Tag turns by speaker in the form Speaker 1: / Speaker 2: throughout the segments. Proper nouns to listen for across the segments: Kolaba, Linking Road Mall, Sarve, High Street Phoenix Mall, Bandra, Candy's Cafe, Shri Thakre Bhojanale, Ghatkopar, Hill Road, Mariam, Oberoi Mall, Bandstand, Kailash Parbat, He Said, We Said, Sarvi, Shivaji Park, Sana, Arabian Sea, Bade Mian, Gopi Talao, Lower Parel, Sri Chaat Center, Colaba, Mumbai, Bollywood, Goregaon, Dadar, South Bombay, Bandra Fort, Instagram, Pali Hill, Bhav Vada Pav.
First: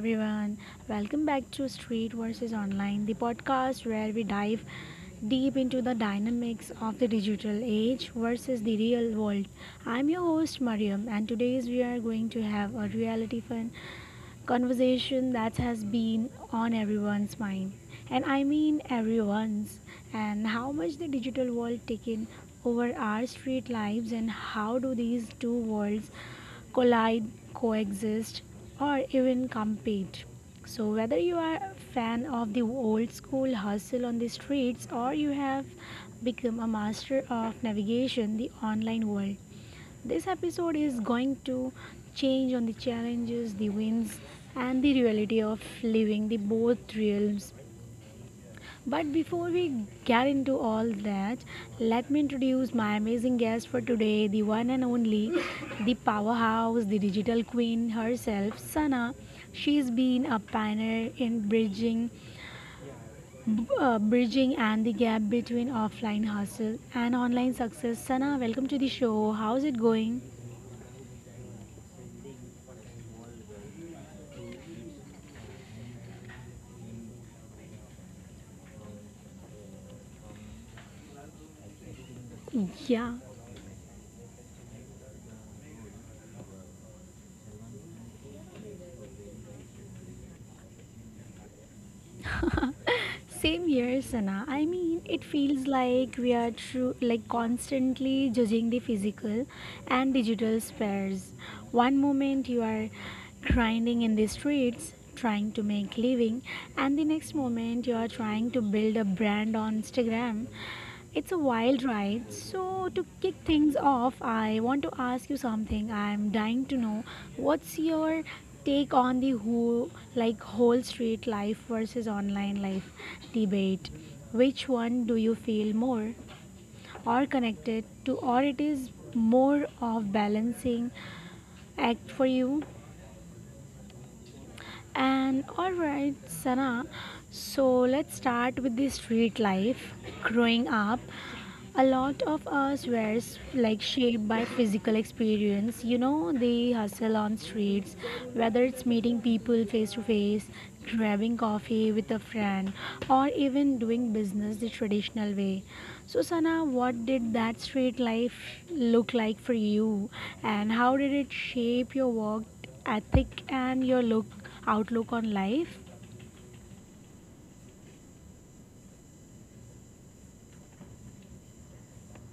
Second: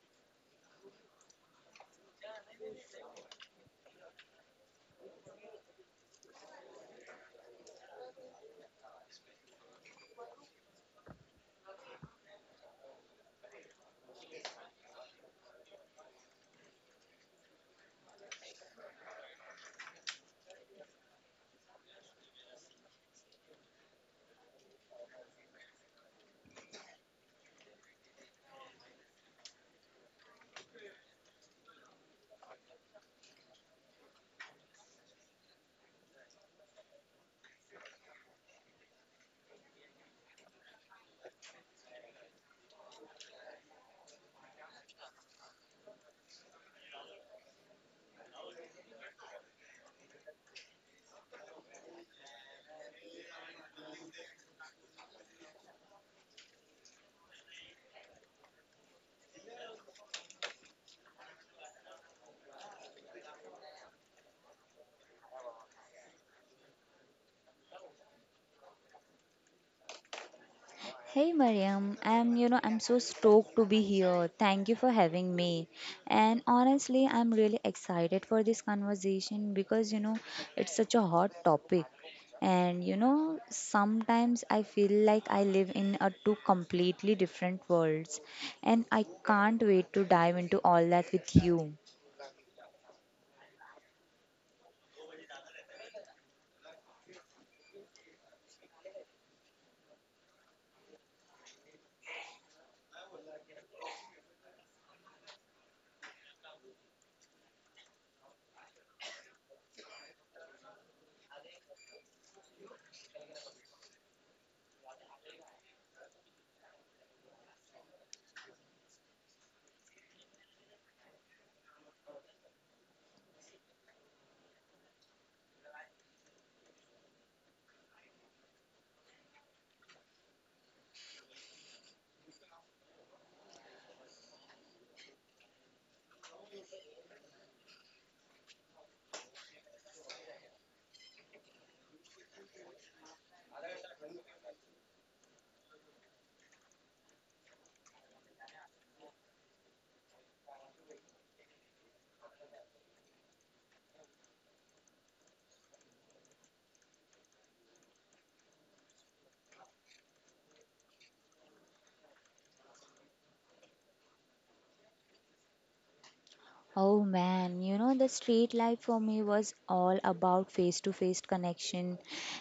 Speaker 1: everyone? Welcome back to Street versus Online, the podcast where we dive deep into the dynamics of the digital age versus the real world. I'm your host, Mariam, and today we are going to have a reality fun conversation that has been on everyone's mind, and I mean everyone's, and how much the digital world taken over our street lives. And how do these two worlds collide, coexist, or even compete? So, whether you are a fan of the old school hustle on the streets, or you have become a master of navigation the online world, this episode is going to change on the challenges, the wins, and the reality of living the both realms. But before we get into all that, let me introduce my amazing guest for today, the one and only, the powerhouse, the digital queen herself, Sana. She's been a pioneer in bridging and the gap between offline hustle and online success. Sana, welcome to the show. How's it going?
Speaker 2: Hey Mariam, I'm you know I'm so stoked to be here. Thank you for having me. And honestly, I'm really excited for this conversation because it's such a hot topic. And
Speaker 1: Yeah.
Speaker 2: sometimes I feel like I live in a two completely different worlds and I can't wait to dive into all that with you.
Speaker 1: Same here, Sana. I mean, it feels like we are true, like constantly judging the physical and digital spares. One moment you are grinding in the streets, trying to make living, and the next moment you are trying to build a brand on Instagram. It's a wild ride. So, to kick things off, I want to ask you something. I'm dying to know, what's your take on the whole street life versus online life debate? Which one do you feel more or connected to, or it is more of balancing act for you? And alright, Sana, so let's start with the street life. Growing up, a lot of us were like shaped by physical experience. You know, the hustle on streets, whether it's meeting people face to face, grabbing coffee with a friend, or even doing business the traditional way. So, Sana, what did that street life look like for you, and how did it shape your work ethic and your look outlook on life.
Speaker 2: Oh man, the street life for me was all about face to face connection,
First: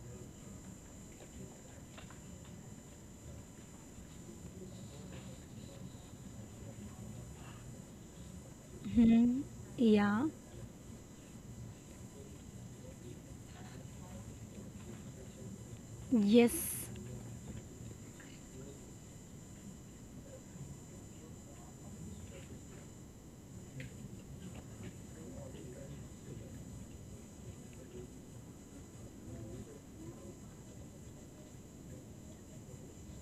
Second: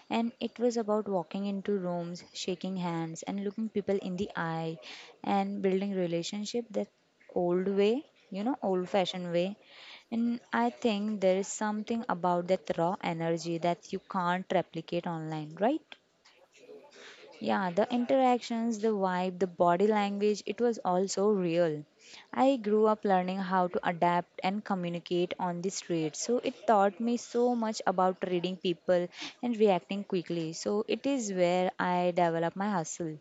Speaker 2: and it was about walking into rooms, shaking hands, and looking people in the eye, and building relationship that old way, old fashioned
Speaker 1: Hmm.
Speaker 2: way.
Speaker 1: Yeah.
Speaker 2: And I think there is something about that raw energy that you can't replicate online, right?
Speaker 1: Yes,
Speaker 2: Yeah, the interactions, the vibe, the body language, it was also real. I grew up learning how to adapt and communicate on the street. So it taught me so much about reading people and reacting quickly. So it is where I develop my hustle.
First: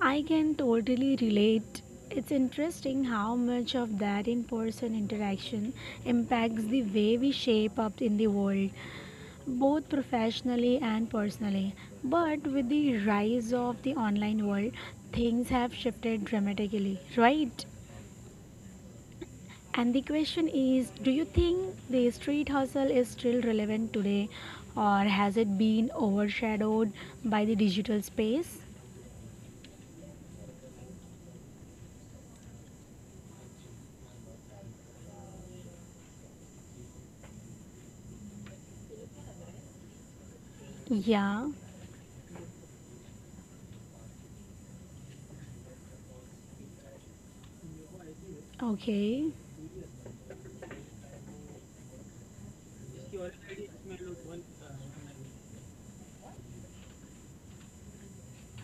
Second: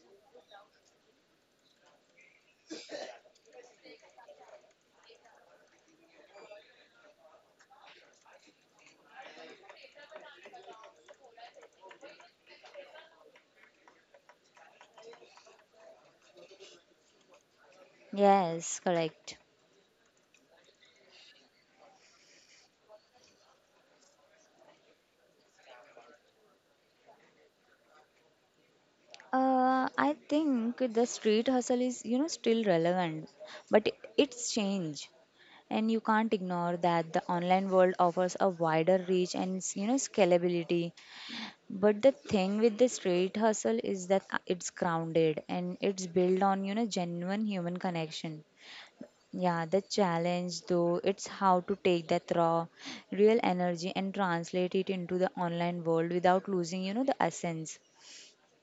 Speaker 1: I can totally relate. It's interesting how much of that in person interaction impacts the way we shape up in the world, both professionally and personally. But with the rise of the online world, things have shifted dramatically, right?
Speaker 2: Yes, correct.
Speaker 1: And the question is, do you think the street hustle is still relevant today, or has it been overshadowed by the digital space?
Speaker 2: I think the street hustle is, still relevant, but it's changed, and you can't ignore that the online world offers a wider reach and, scalability.
Speaker 1: Yeah,
Speaker 2: But the thing with the street hustle is that it's grounded, and it's built on, genuine human connection.
Speaker 1: okay,
Speaker 2: Yeah, the challenge though, it's how to take that raw, real energy and translate it into the online world without losing, the essence.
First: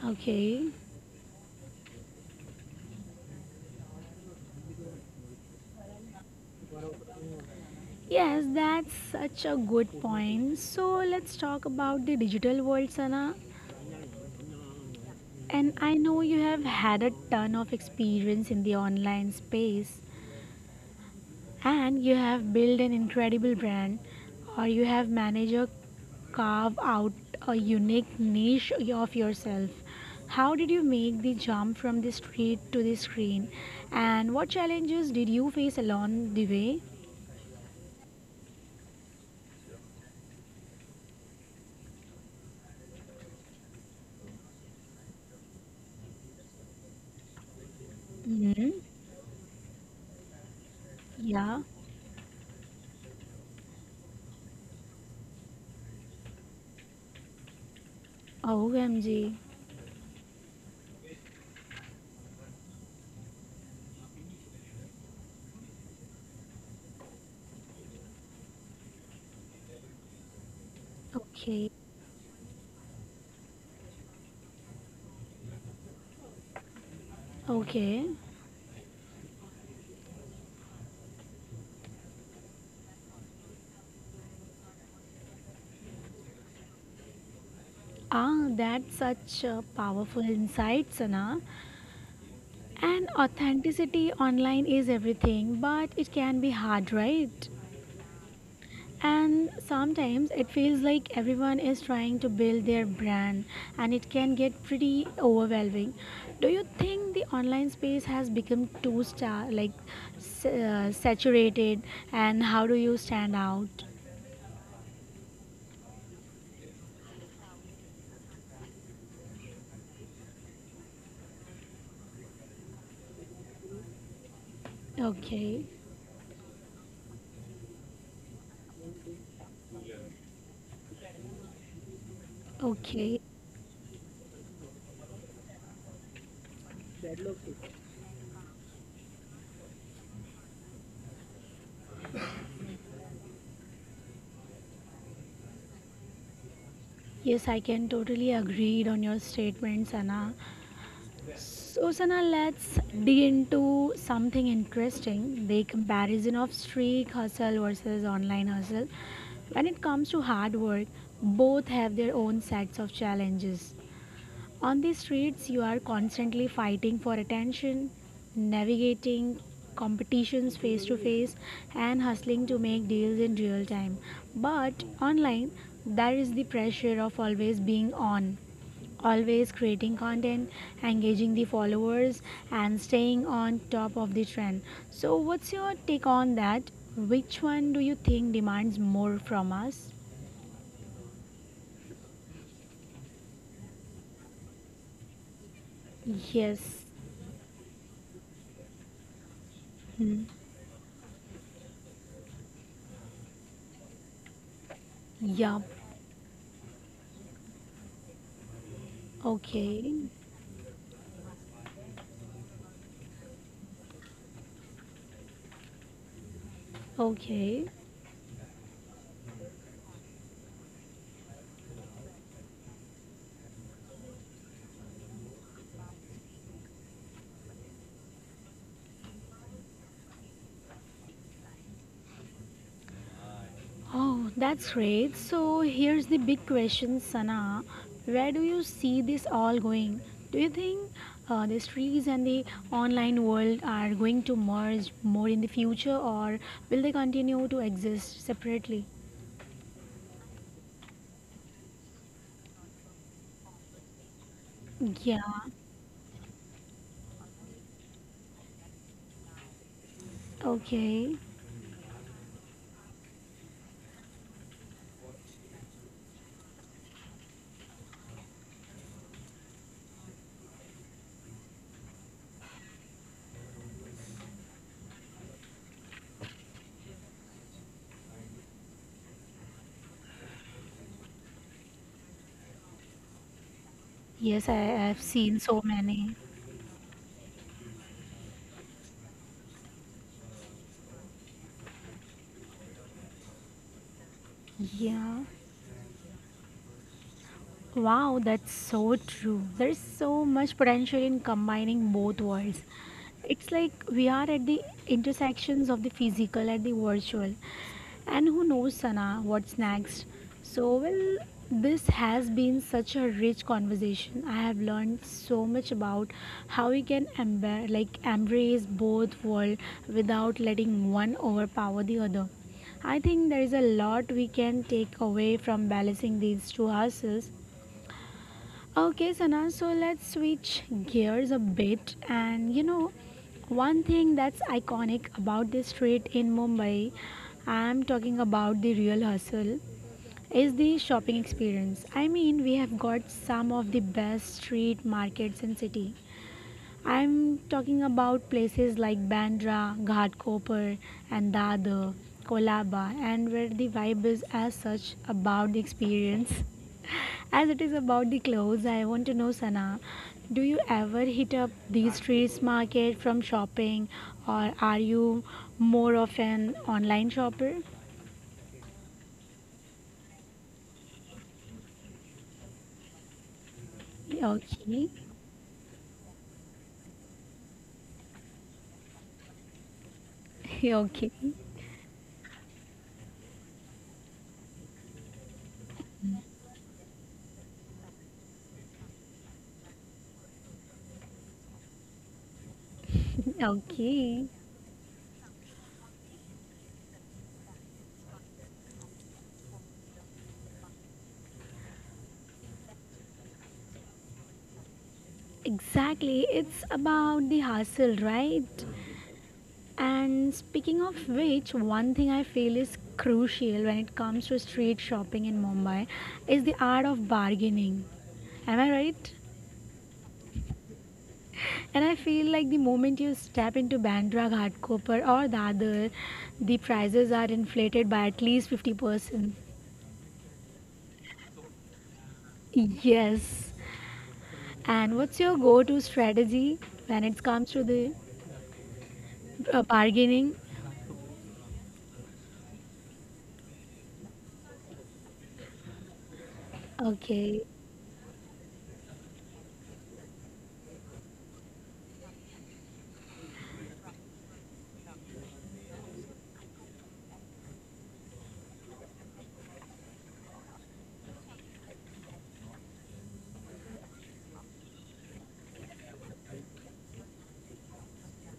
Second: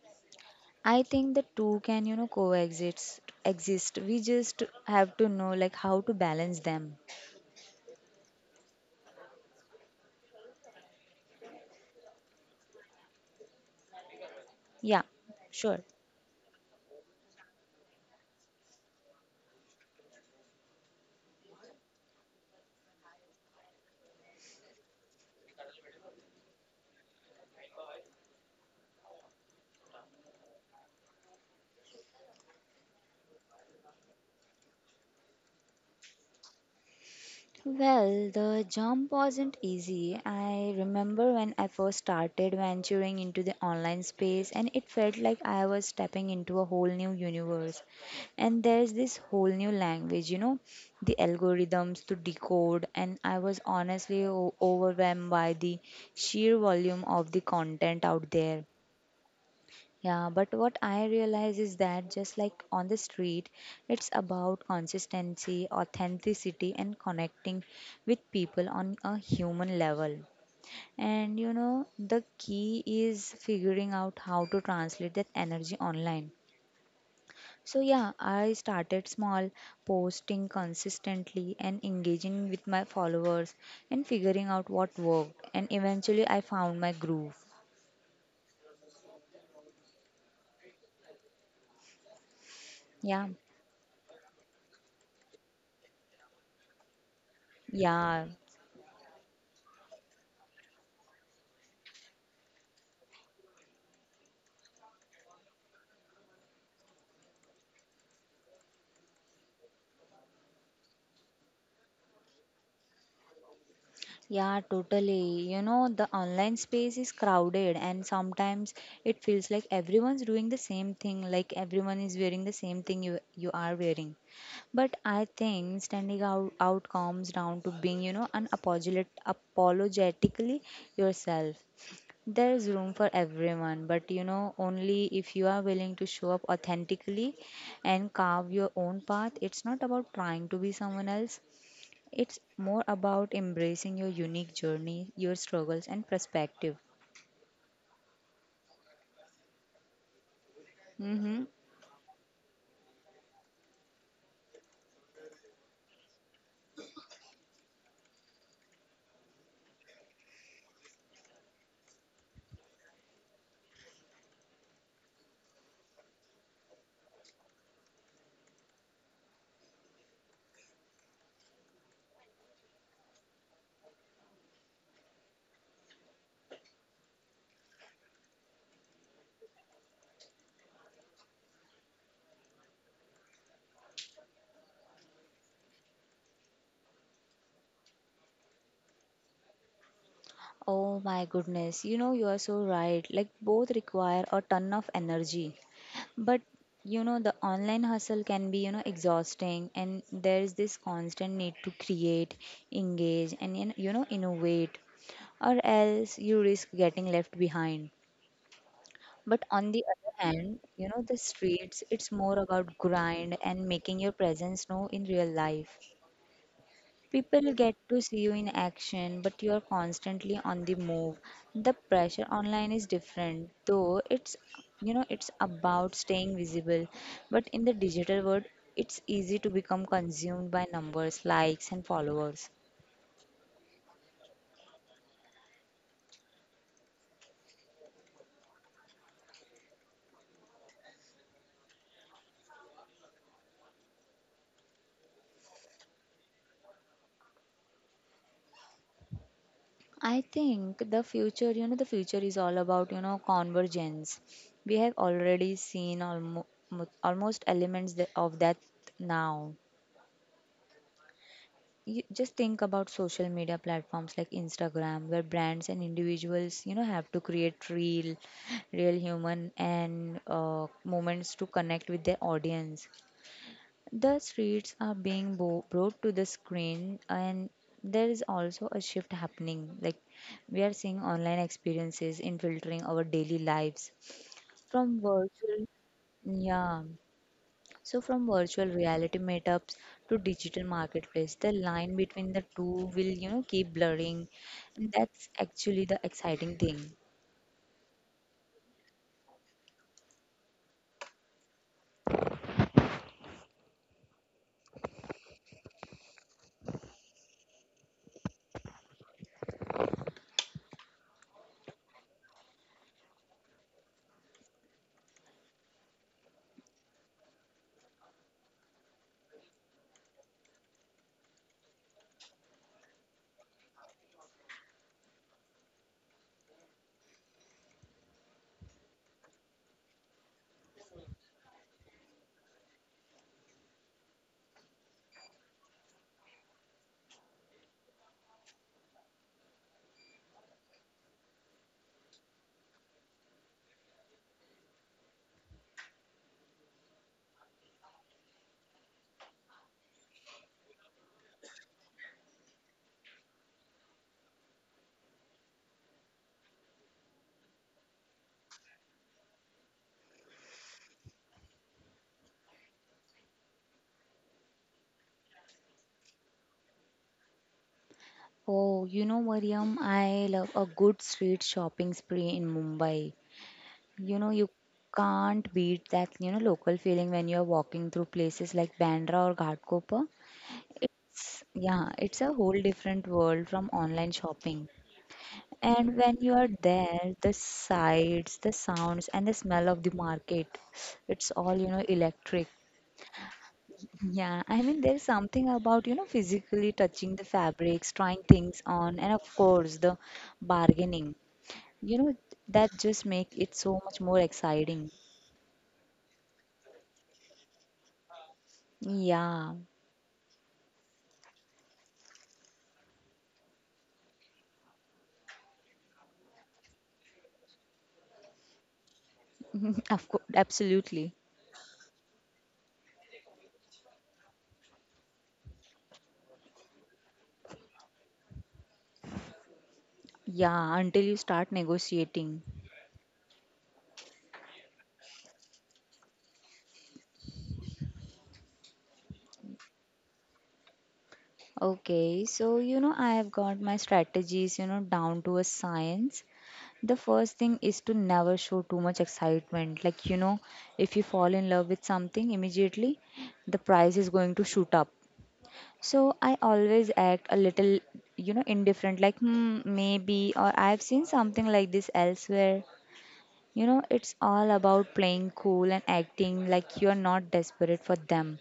Speaker 1: okay.
Speaker 2: I think the two can, coexist exist. We just have to know like how to balance them.
Speaker 1: Yes, that's such a good point. So, let's talk about the digital world, Sana.
Speaker 2: Yeah,
Speaker 1: And
Speaker 2: sure.
Speaker 1: I know you have had a ton of experience in the online space. And you have built an incredible brand, or you have managed to carve out a unique niche of yourself. How did you make the jump from the street to the screen, and what challenges did you face along the way?
Speaker 2: Well, the jump wasn't easy. I remember when I first started venturing into the online space, and it felt like I was stepping into a whole new universe. And
Speaker 1: Hmm.
Speaker 2: there's this whole new language, the
Speaker 1: Yeah.
Speaker 2: algorithms to decode, and I was honestly overwhelmed by the sheer volume of the content out there.
Speaker 1: OMG.
Speaker 2: Yeah, but what I realize is that just like on the street, it's about consistency, authenticity, and connecting with people on a human level. And
Speaker 1: Okay,
Speaker 2: the key is figuring out how to translate that energy online. So,
Speaker 1: okay.
Speaker 2: yeah, I started small, posting consistently and engaging with my followers and figuring out what worked. And eventually, I found my groove.
Speaker 1: Ah, that's such a powerful insight, Sana. And
Speaker 2: Yeah,
Speaker 1: authenticity online is everything, but it can be hard, right?
Speaker 2: yeah.
Speaker 1: And sometimes it feels like everyone is trying to build their brand and it can get pretty overwhelming. Do you think the online space has become too star like saturated, and how do you stand out?
Speaker 2: Yeah, totally. The online space is crowded, and sometimes it feels like everyone's doing the same thing, like everyone is wearing the same thing you are wearing. But I
Speaker 1: Okay.
Speaker 2: think standing out comes down to being, apologetically yourself. There's room for
Speaker 1: Okay.
Speaker 2: everyone, but only if you are willing to show up authentically and carve your own path. It's not about trying to be someone else, it's more about embracing your unique journey, your struggles, and perspective.
Speaker 1: Yes, I can totally agree on your statements, Anna.
Speaker 2: Mm-hmm.
Speaker 1: So, Sana, let's dig into something interesting, the comparison of street hustle versus online hustle. When it comes to hard work, both have their own sets of challenges. On the streets, you are constantly fighting for attention, navigating competitions face to face, and hustling to make deals in real time. But online, there is the pressure of always being on, always creating content, engaging the followers, and staying on top of the trend. So, what's your take on that? Which one do you think demands more from us?
Speaker 2: Oh my goodness, you are so right. Like, both require a ton of energy. But,
Speaker 1: Yes.
Speaker 2: the online hustle can be, exhausting, and
Speaker 1: Hmm.
Speaker 2: there is this constant need to create, engage, and, innovate, or
Speaker 1: Yup.
Speaker 2: else you risk getting left behind. But on the
Speaker 1: Okay.
Speaker 2: other hand, the streets, it's more about grind and making your presence known in real life. People
Speaker 1: Okay.
Speaker 2: get to see you in action, but you're constantly on the move. The pressure online is different, though it's you know it's about staying visible. But in the digital world, it's easy to become consumed by numbers, likes, and followers.
Speaker 1: Oh, that's great. So here's the big question, Sana. Where do you see this all going? Do you think the streets and the online world are going to merge more in the future, or will they continue to exist separately?
Speaker 2: I think the future is all about, convergence. We have
Speaker 1: Yeah.
Speaker 2: already seen almost elements of that now.
Speaker 1: Okay.
Speaker 2: You just think about social media platforms like Instagram, where brands and individuals, have to create real, real human and moments to connect with their audience. The streets are being brought to the screen, and there is also a shift happening. Like we are seeing online experiences infiltrating our daily lives
Speaker 1: Yes, I have
Speaker 2: from
Speaker 1: seen so
Speaker 2: virtual,
Speaker 1: many.
Speaker 2: yeah from virtual reality meetups to digital marketplace, the line between the two will, keep blurring. And
Speaker 1: Yeah.
Speaker 2: that's actually the exciting thing.
Speaker 1: Wow, that's so true. There's so much potential in combining both worlds. It's like we are at the intersections of the physical and the virtual. And who knows, Sana, what's next? So, well, this has been such a rich conversation. I have learned so much about how we can embrace both worlds without letting one overpower the other. I think there is a lot we can take away from balancing these two houses. Okay, Sana, so let's switch gears a bit. And you know, one thing that's iconic about this street in Mumbai, I'm talking about the real hustle, is the shopping experience. I mean, we have got some of the best street markets in city. I'm talking about places like Bandra, Ghatkopar, and Dadar, Kolaba, and where the vibe is as such about the experience as it is about the clothes. I want to know, Sana, do you ever hit up the streets market from shopping, or are you more of an online shopper?
Speaker 2: Oh, Mariam, I love a good street shopping spree in Mumbai. You
Speaker 1: Okay.
Speaker 2: can't beat that, local feeling when you're walking through places like Bandra or Ghatkopar.
Speaker 1: Okay.
Speaker 2: It's, yeah, it's a whole different world from online shopping. And when you are there, the sights, the sounds, and the smell of the market, it's all, electric.
Speaker 1: Okay.
Speaker 2: Yeah, I mean, there's something about, physically touching the fabrics, trying things on, and of course, the bargaining. You know, that just make it so much more exciting.
Speaker 1: Exactly, it's about the hustle, right?
Speaker 2: Yeah,
Speaker 1: And speaking of which, one thing I feel is crucial when it comes to street shopping in Mumbai is the art of bargaining. Am I right?
Speaker 2: of course, absolutely.
Speaker 1: And I feel like the moment you step into Bandra Ghatkopar or Dadar, the prices are inflated by at least 50%.
Speaker 2: Yeah, until you start negotiating.
Speaker 1: Yes. And what's your go to strategy when it comes to the bargaining?
Speaker 2: Okay, so I have got my strategies, down to a science. The first
Speaker 1: Okay.
Speaker 2: thing is to never show too much excitement. Like, if you fall in love with something immediately, the price is going to shoot up. So I always act a little, indifferent, like, hmm, maybe, or I've seen something like this elsewhere. It's all about playing cool and acting like you're not desperate for them.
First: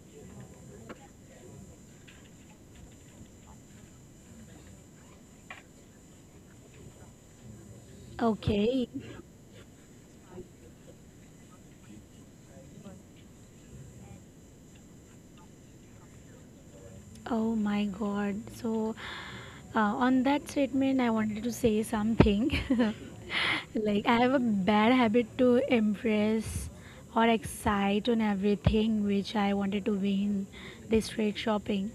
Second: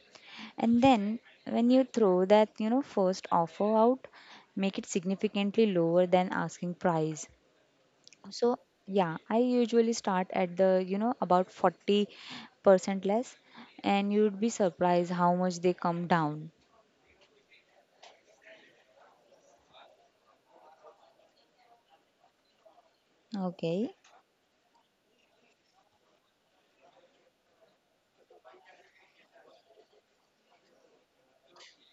Speaker 2: And then when you throw that, first offer out, make it significantly lower than asking price. So
Speaker 1: Okay.
Speaker 2: yeah, I usually start at the you know about 40% less, and you'd be surprised how much they come down.
Speaker 1: Oh my God. So, on that statement, I wanted to say something.
Speaker 2: Okay.
Speaker 1: Like, I have a bad habit to impress or excite on everything which I wanted to win this trade shopping.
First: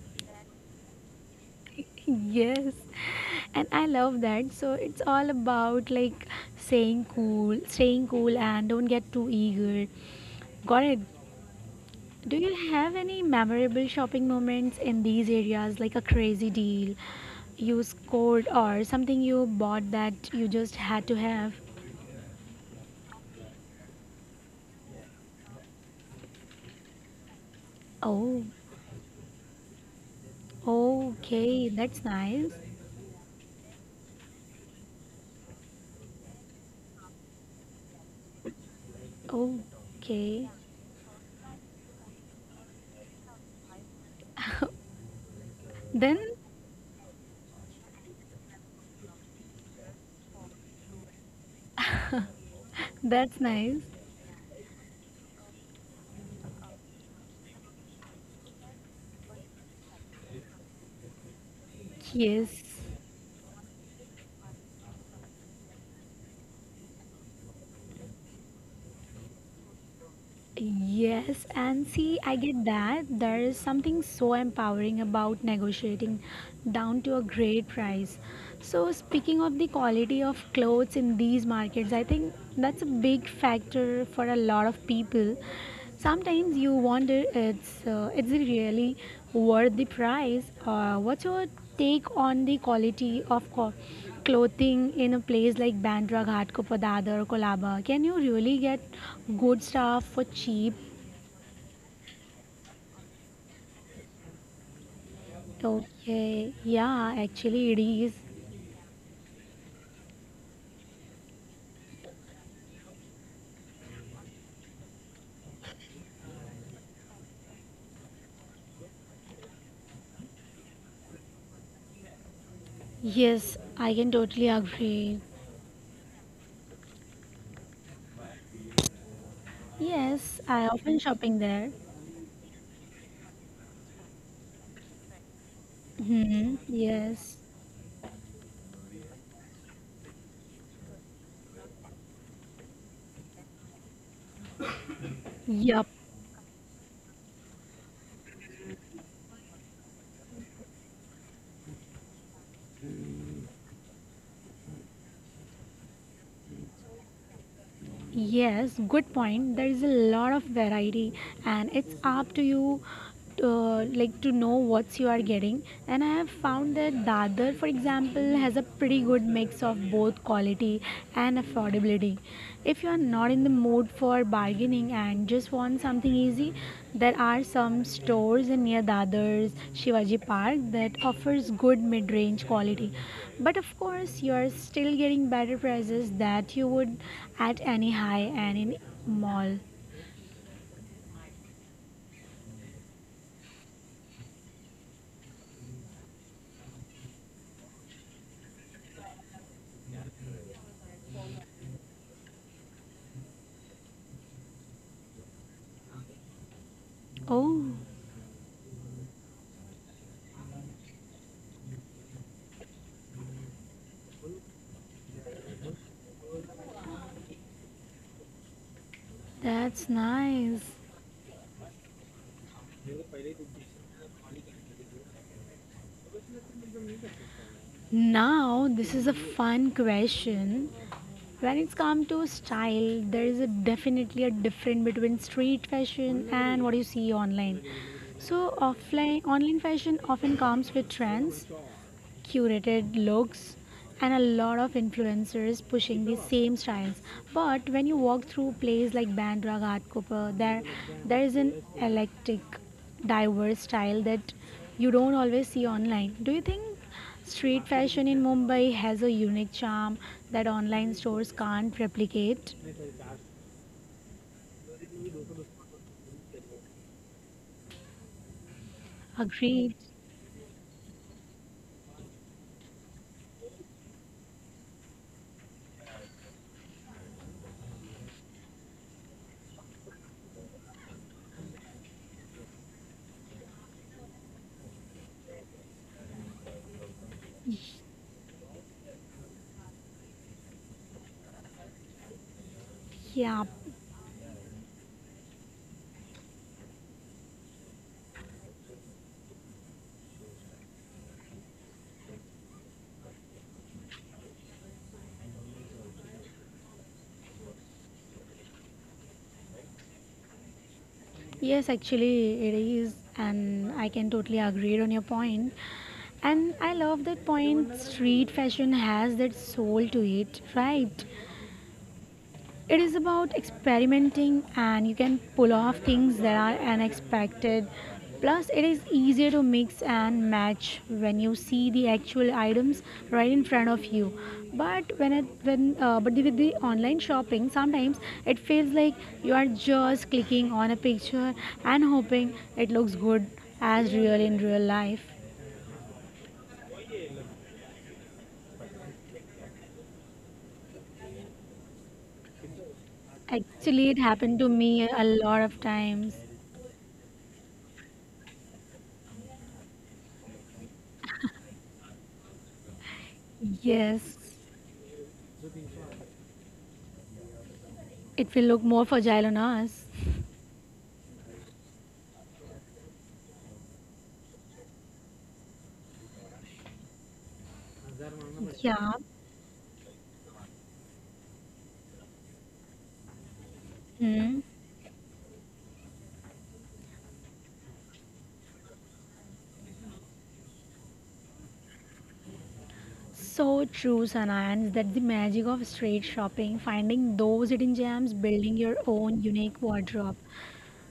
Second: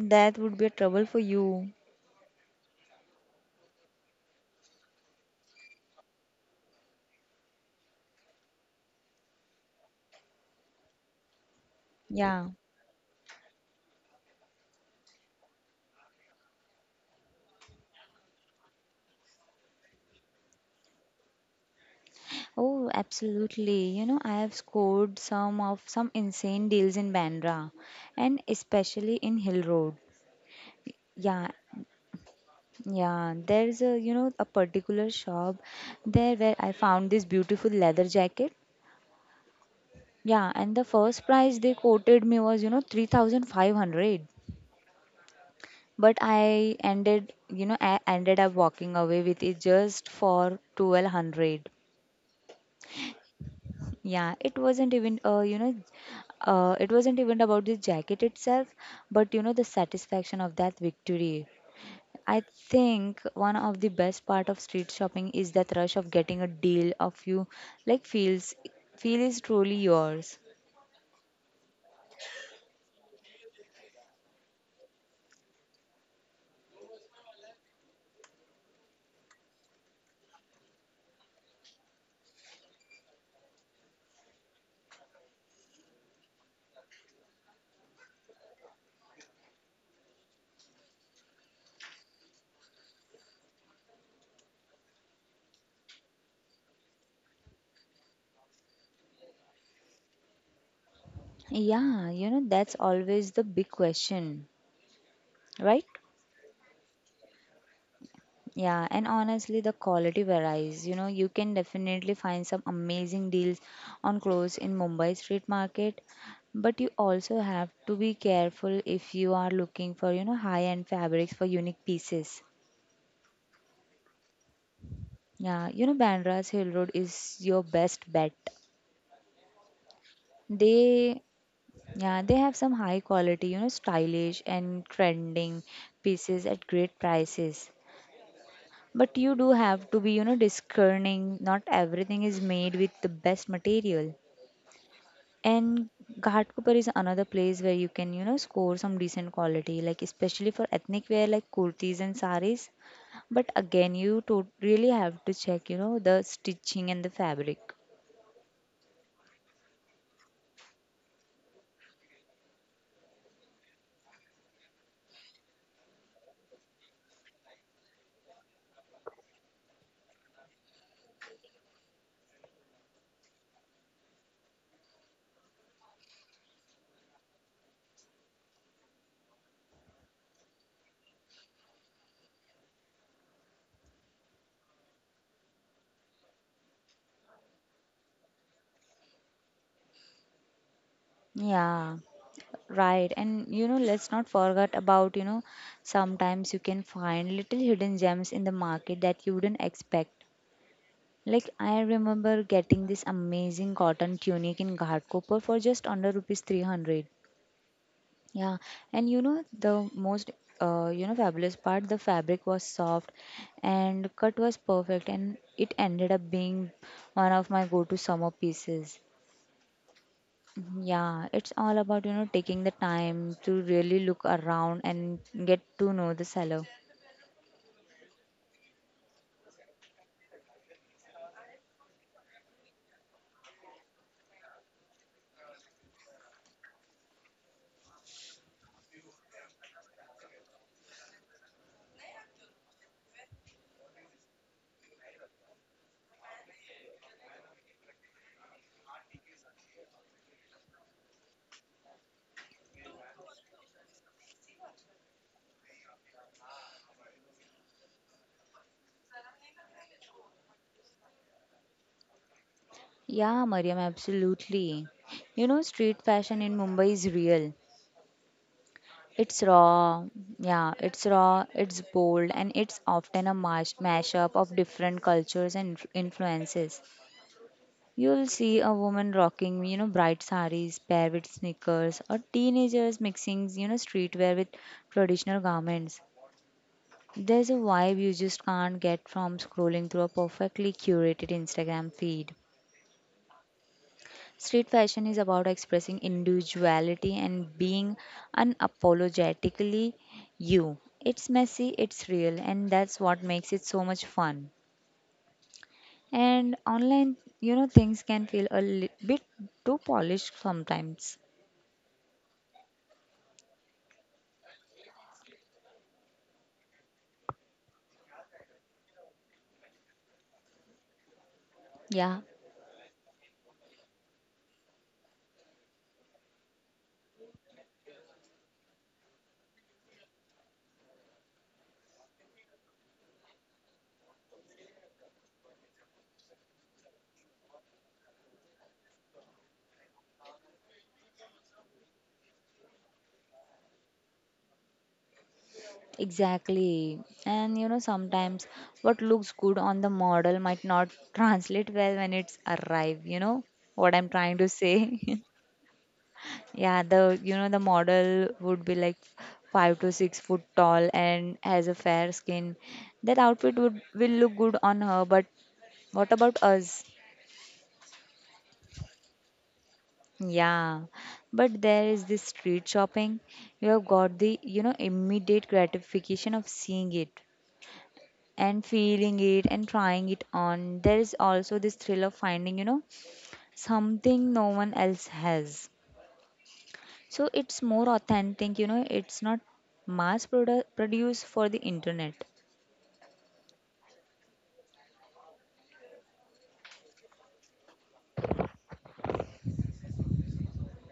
Speaker 2: That would be a trouble for you.
Speaker 1: Yes. And I love that. So, it's all about like saying cool, staying cool, and don't get too eager. Got it? Do
Speaker 2: Yeah.
Speaker 1: you have any memorable shopping moments in these areas, like a crazy deal you scored or something you bought that you just had to have?
Speaker 2: Oh, absolutely. I have scored some insane deals in Bandra, and
Speaker 1: Oh,
Speaker 2: especially in Hill Road. Yeah.
Speaker 1: okay, that's nice.
Speaker 2: Yeah, there's a you know a particular shop there where I found this beautiful leather jacket.
Speaker 1: Okay,
Speaker 2: Yeah, and the first price they quoted me was, 3,500. But
Speaker 1: then
Speaker 2: I ended up walking away with it just for 1,200.
Speaker 1: that's nice.
Speaker 2: Yeah, it wasn't even about the jacket itself, but, the satisfaction of that victory. I
Speaker 1: Yes.
Speaker 2: think one of the best part of street shopping is that rush of getting a deal of you, like feel is truly yours.
Speaker 1: Yes, and see, I get that. There is something so empowering about negotiating down to a great price. So, speaking of the quality of clothes in these markets, I think that's a big factor for a lot of people. Sometimes you wonder it's is it really worth the price? What's your take on the quality of clothing in a place like Bandra, Ghatkopar, Dadar, Kolaba? Can you really get good stuff for cheap?
Speaker 2: Yeah, that's always the big question, right?
Speaker 1: Okay, yeah, yeah, actually it is.
Speaker 2: Yeah, and honestly, the quality varies. You can definitely find some amazing deals on clothes in Mumbai street market, but you also have to be careful if you are looking for, high-end fabrics for unique pieces.
Speaker 1: Yes, I can totally agree.
Speaker 2: Yeah, Bandra's Hill Road is your best bet.
Speaker 1: Yes, I often
Speaker 2: They,
Speaker 1: shopping there.
Speaker 2: yeah, they have some high quality, stylish and trending pieces
Speaker 1: Hmm.
Speaker 2: at great
Speaker 1: Yes.
Speaker 2: prices. But you do have to be, discerning. Not everything is made with the best material.
Speaker 1: Yup.
Speaker 2: And Ghatkopar is another place where you can, score some decent quality, like especially for ethnic wear like kurtis and saris. But again, you to really have to check, the stitching and the fabric.
Speaker 1: Yes, good point. There is a lot of variety, and it's up to you to, like, to know what you are getting. And I have found that Dadar, for example, has a pretty good mix of both quality and affordability. If you are not in the mood for bargaining and just want something easy, there are some stores in near Dadar's Shivaji Park that offers good mid-range quality. But of course, you are still getting better prices that you would at any high-end mall.
Speaker 2: Yeah, right. And let's not forget about, sometimes you can find little hidden gems in the market that you wouldn't expect. Like I remember getting this amazing cotton tunic in Ghatkopar for just under rupees 300.
Speaker 1: Oh,
Speaker 2: Yeah, and the most fabulous part, the fabric was soft and cut was perfect, and it ended up being one of my go-to summer pieces.
Speaker 1: that's nice.
Speaker 2: Yeah, it's all about taking the time to really look around and get to know the seller.
Speaker 1: Now, this is a fun question. When it's come to style, there is a definitely a difference between street fashion and what you see online. So offline online fashion often comes with trends, curated looks, and a lot of influencers pushing the same styles. But when you walk through places like Bandra Ghatkopar, there is an eclectic, diverse style that you don't always see online. Do you think street fashion in Mumbai has a unique charm that online stores can't replicate?
Speaker 2: Yeah, Mariam, absolutely. Street fashion in Mumbai is real. It's
Speaker 1: Agreed.
Speaker 2: raw, yeah, it's raw, it's bold, and it's often a mashup of different cultures and influences. You'll see a woman rocking, bright saris paired with sneakers, or teenagers mixing, streetwear with traditional garments. There's a vibe you just can't get from scrolling through a perfectly curated Instagram feed.
Speaker 1: Yeah.
Speaker 2: Street fashion is about expressing individuality and being unapologetically you. It's messy, it's real, and that's what makes it so much fun. And online, things can feel a bit too polished sometimes.
Speaker 1: Yes, actually, it is, and I can totally agree on your point. And I love that point. Street fashion has that soul to it, right?
Speaker 2: Yeah,
Speaker 1: It is about experimenting and you can pull off things that are unexpected. Plus, it is easier to mix and match when you see the actual items right in front of you. But when it, when but with the online shopping, sometimes it feels like you are just clicking on a picture and hoping it looks good as real in real life.
Speaker 2: exactly. And sometimes what looks good on the model might not translate well when it's arrive, you know
Speaker 1: Actually,
Speaker 2: what
Speaker 1: it
Speaker 2: I'm trying
Speaker 1: happened
Speaker 2: to
Speaker 1: to me
Speaker 2: say.
Speaker 1: a lot of times.
Speaker 2: Yeah, the you know the model would be like 5 to 6 foot tall and has a fair skin. That outfit would will
Speaker 1: Yes,
Speaker 2: look good on her, but what about us?
Speaker 1: it will look more fragile on us.
Speaker 2: Yeah, but there is this street shopping. You have got the immediate gratification of seeing it and
Speaker 1: Yeah.
Speaker 2: feeling it and trying it on. There is also this thrill of finding something
Speaker 1: Hmm.
Speaker 2: no one else has. So it's more authentic, it's not mass produced for the internet.
Speaker 1: So true, Sanayans, that the magic of street shopping, finding those hidden gems, building your own unique wardrobe.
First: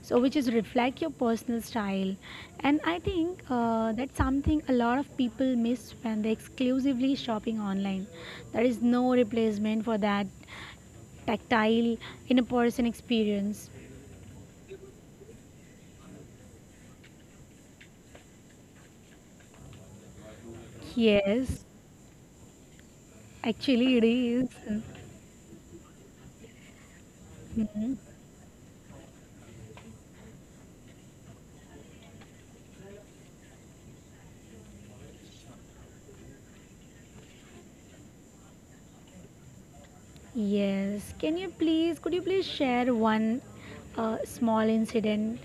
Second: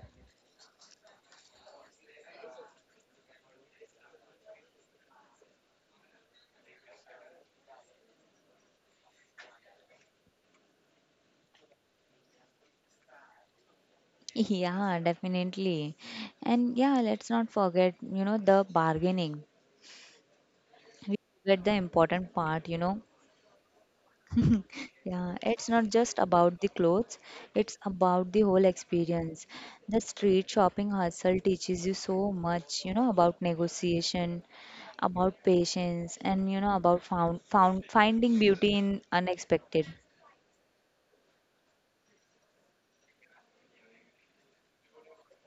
Speaker 1: So, which is reflect your personal style. And I think that's something a lot of people miss when they exclusively shopping online. There is no replacement for that tactile in a person experience.
Speaker 2: Yeah, definitely. And yeah, let's not forget, the bargaining. We forget
Speaker 1: Yes,
Speaker 2: the important part.
Speaker 1: actually it is.
Speaker 2: Yeah, it's not just about the clothes, it's
Speaker 1: Mhm.
Speaker 2: about the whole experience. The street shopping hustle teaches you so much, about negotiation, about patience, and about found, found finding beauty in unexpected.
Speaker 1: Yes. Could you please share one small incident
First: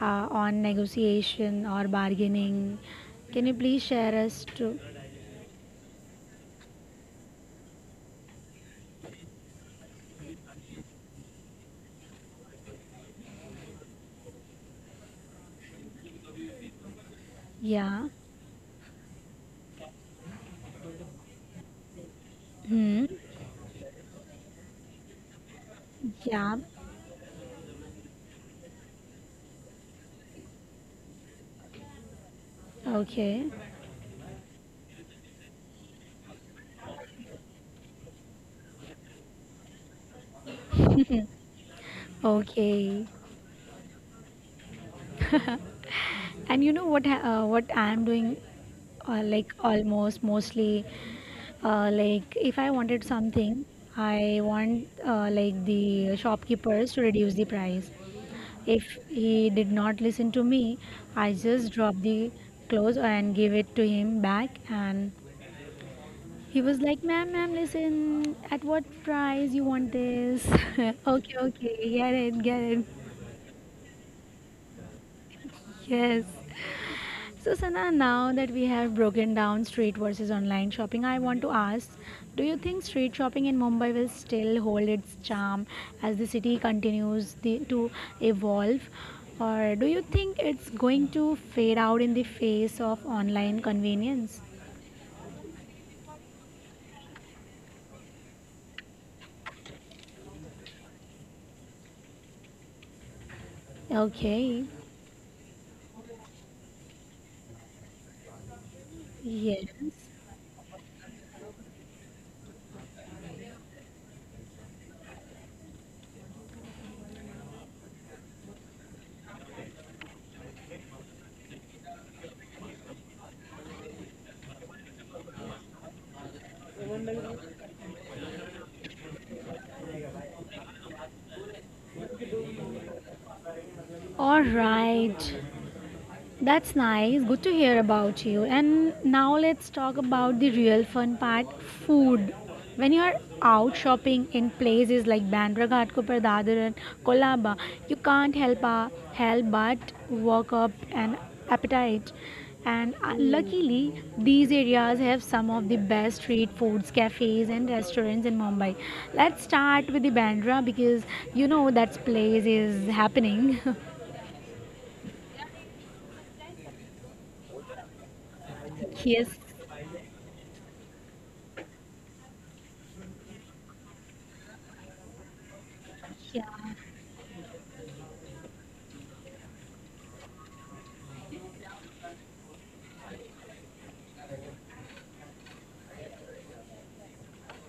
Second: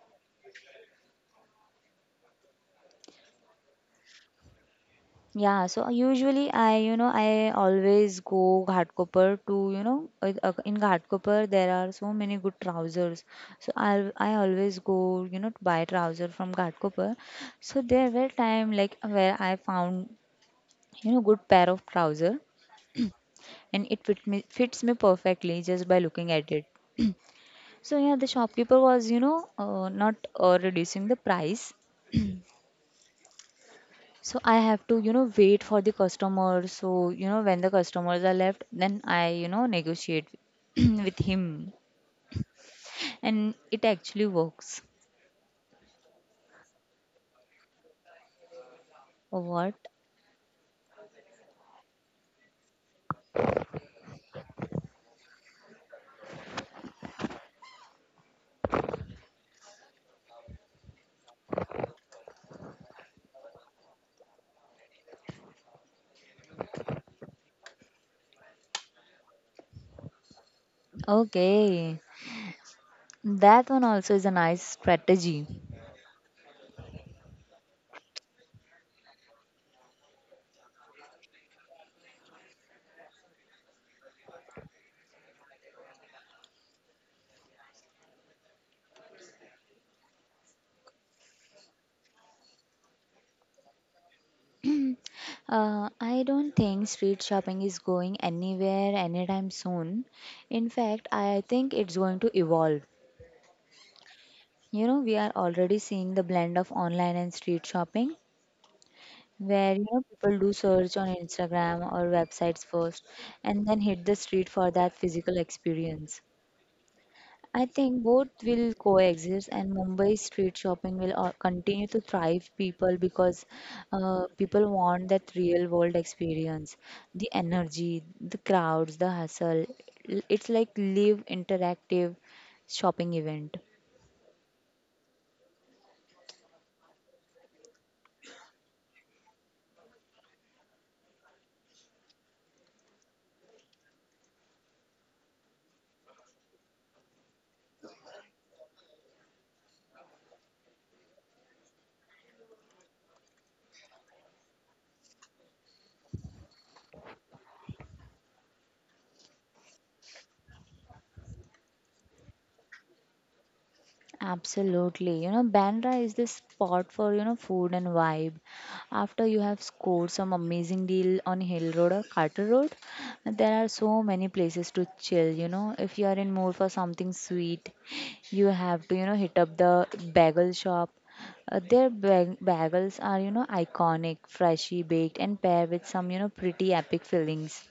Speaker 1: on negotiation or bargaining? Can you please share us to?
Speaker 2: Yeah, so usually I always go Ghatkopar to, in Ghatkopar there are so many good trousers. So I always go, to buy trouser from Ghatkopar. So
Speaker 1: Yeah.
Speaker 2: there were time like where I found, good pair of trouser
Speaker 1: Hmm.
Speaker 2: and it fit me fits me perfectly just by looking at
Speaker 1: Yeah.
Speaker 2: it. So yeah, the shopkeeper was, not reducing the price.
Speaker 1: Okay.
Speaker 2: So I have to, wait for the customer. So, when the customers are left, then I negotiate with him.
Speaker 1: Okay.
Speaker 2: And it actually works.
Speaker 1: And you know what? What I am doing, like
Speaker 2: What?
Speaker 1: almost mostly, like if I wanted something, I want like the shopkeepers to reduce the price. If he did not listen to me, I just dropped the clothes and gave it to him back. And he was like, "Ma'am, ma'am, listen, at what price you want this?" Okay, okay,
Speaker 2: Okay.
Speaker 1: get it, get it.
Speaker 2: That one also is a nice strategy.
Speaker 1: Yes. So, Sana, now that we have broken down street versus online shopping, I want to ask, do you think street shopping in Mumbai will still hold its charm as the city continues to evolve? Or do you think it's going to fade out in the face of online convenience?
Speaker 2: I don't think street shopping is going anywhere anytime soon. In fact, I think it's going to evolve.
Speaker 1: Okay,
Speaker 2: You know, we are already seeing the blend of online and street shopping, where you
Speaker 1: yes.
Speaker 2: know people do search on Instagram or websites first and then hit the street for that physical experience. I think both will coexist and Mumbai street shopping will continue to thrive people because people want that real world experience, the energy, the crowds, the hustle. It's like live interactive shopping event.
Speaker 1: All right. That's nice. Good to hear about you. And now let's talk about the real fun part, food. When you're out shopping in places like Bandra Ghat, Kopar Dadar, and Kolaba, you can't help but work up an appetite. And luckily, these areas have some of the best street foods, cafes, and restaurants in Mumbai. Let's start with the Bandra because you know that place is happening.
Speaker 2: Absolutely. You know, Bandra is this spot for, food and vibe. After
Speaker 1: Yes.
Speaker 2: you have scored some amazing deal on Hill Road or Carter Road, there are so many places to chill, you know. If you are in
Speaker 1: Yeah.
Speaker 2: mood for something sweet, you have to, hit up the bagel shop. Their bagels are, iconic, freshly baked and paired with some, pretty epic fillings.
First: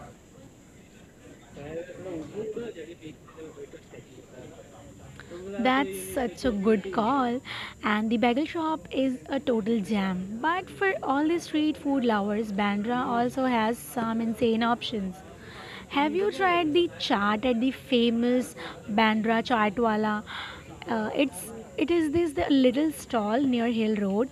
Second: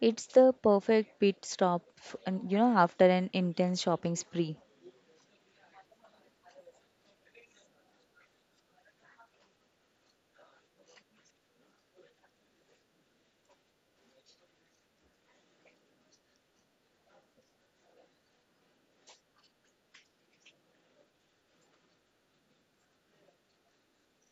Speaker 2: It's the perfect pit stop, and, after an intense shopping spree.
Speaker 1: That's such a good call. And the bagel shop is a total jam. But for all the street food lovers, Bandra also has some insane options. Have you tried the chaat at the famous Bandra Chaatwala? Uh, it's it is this the little stall near Hill Road,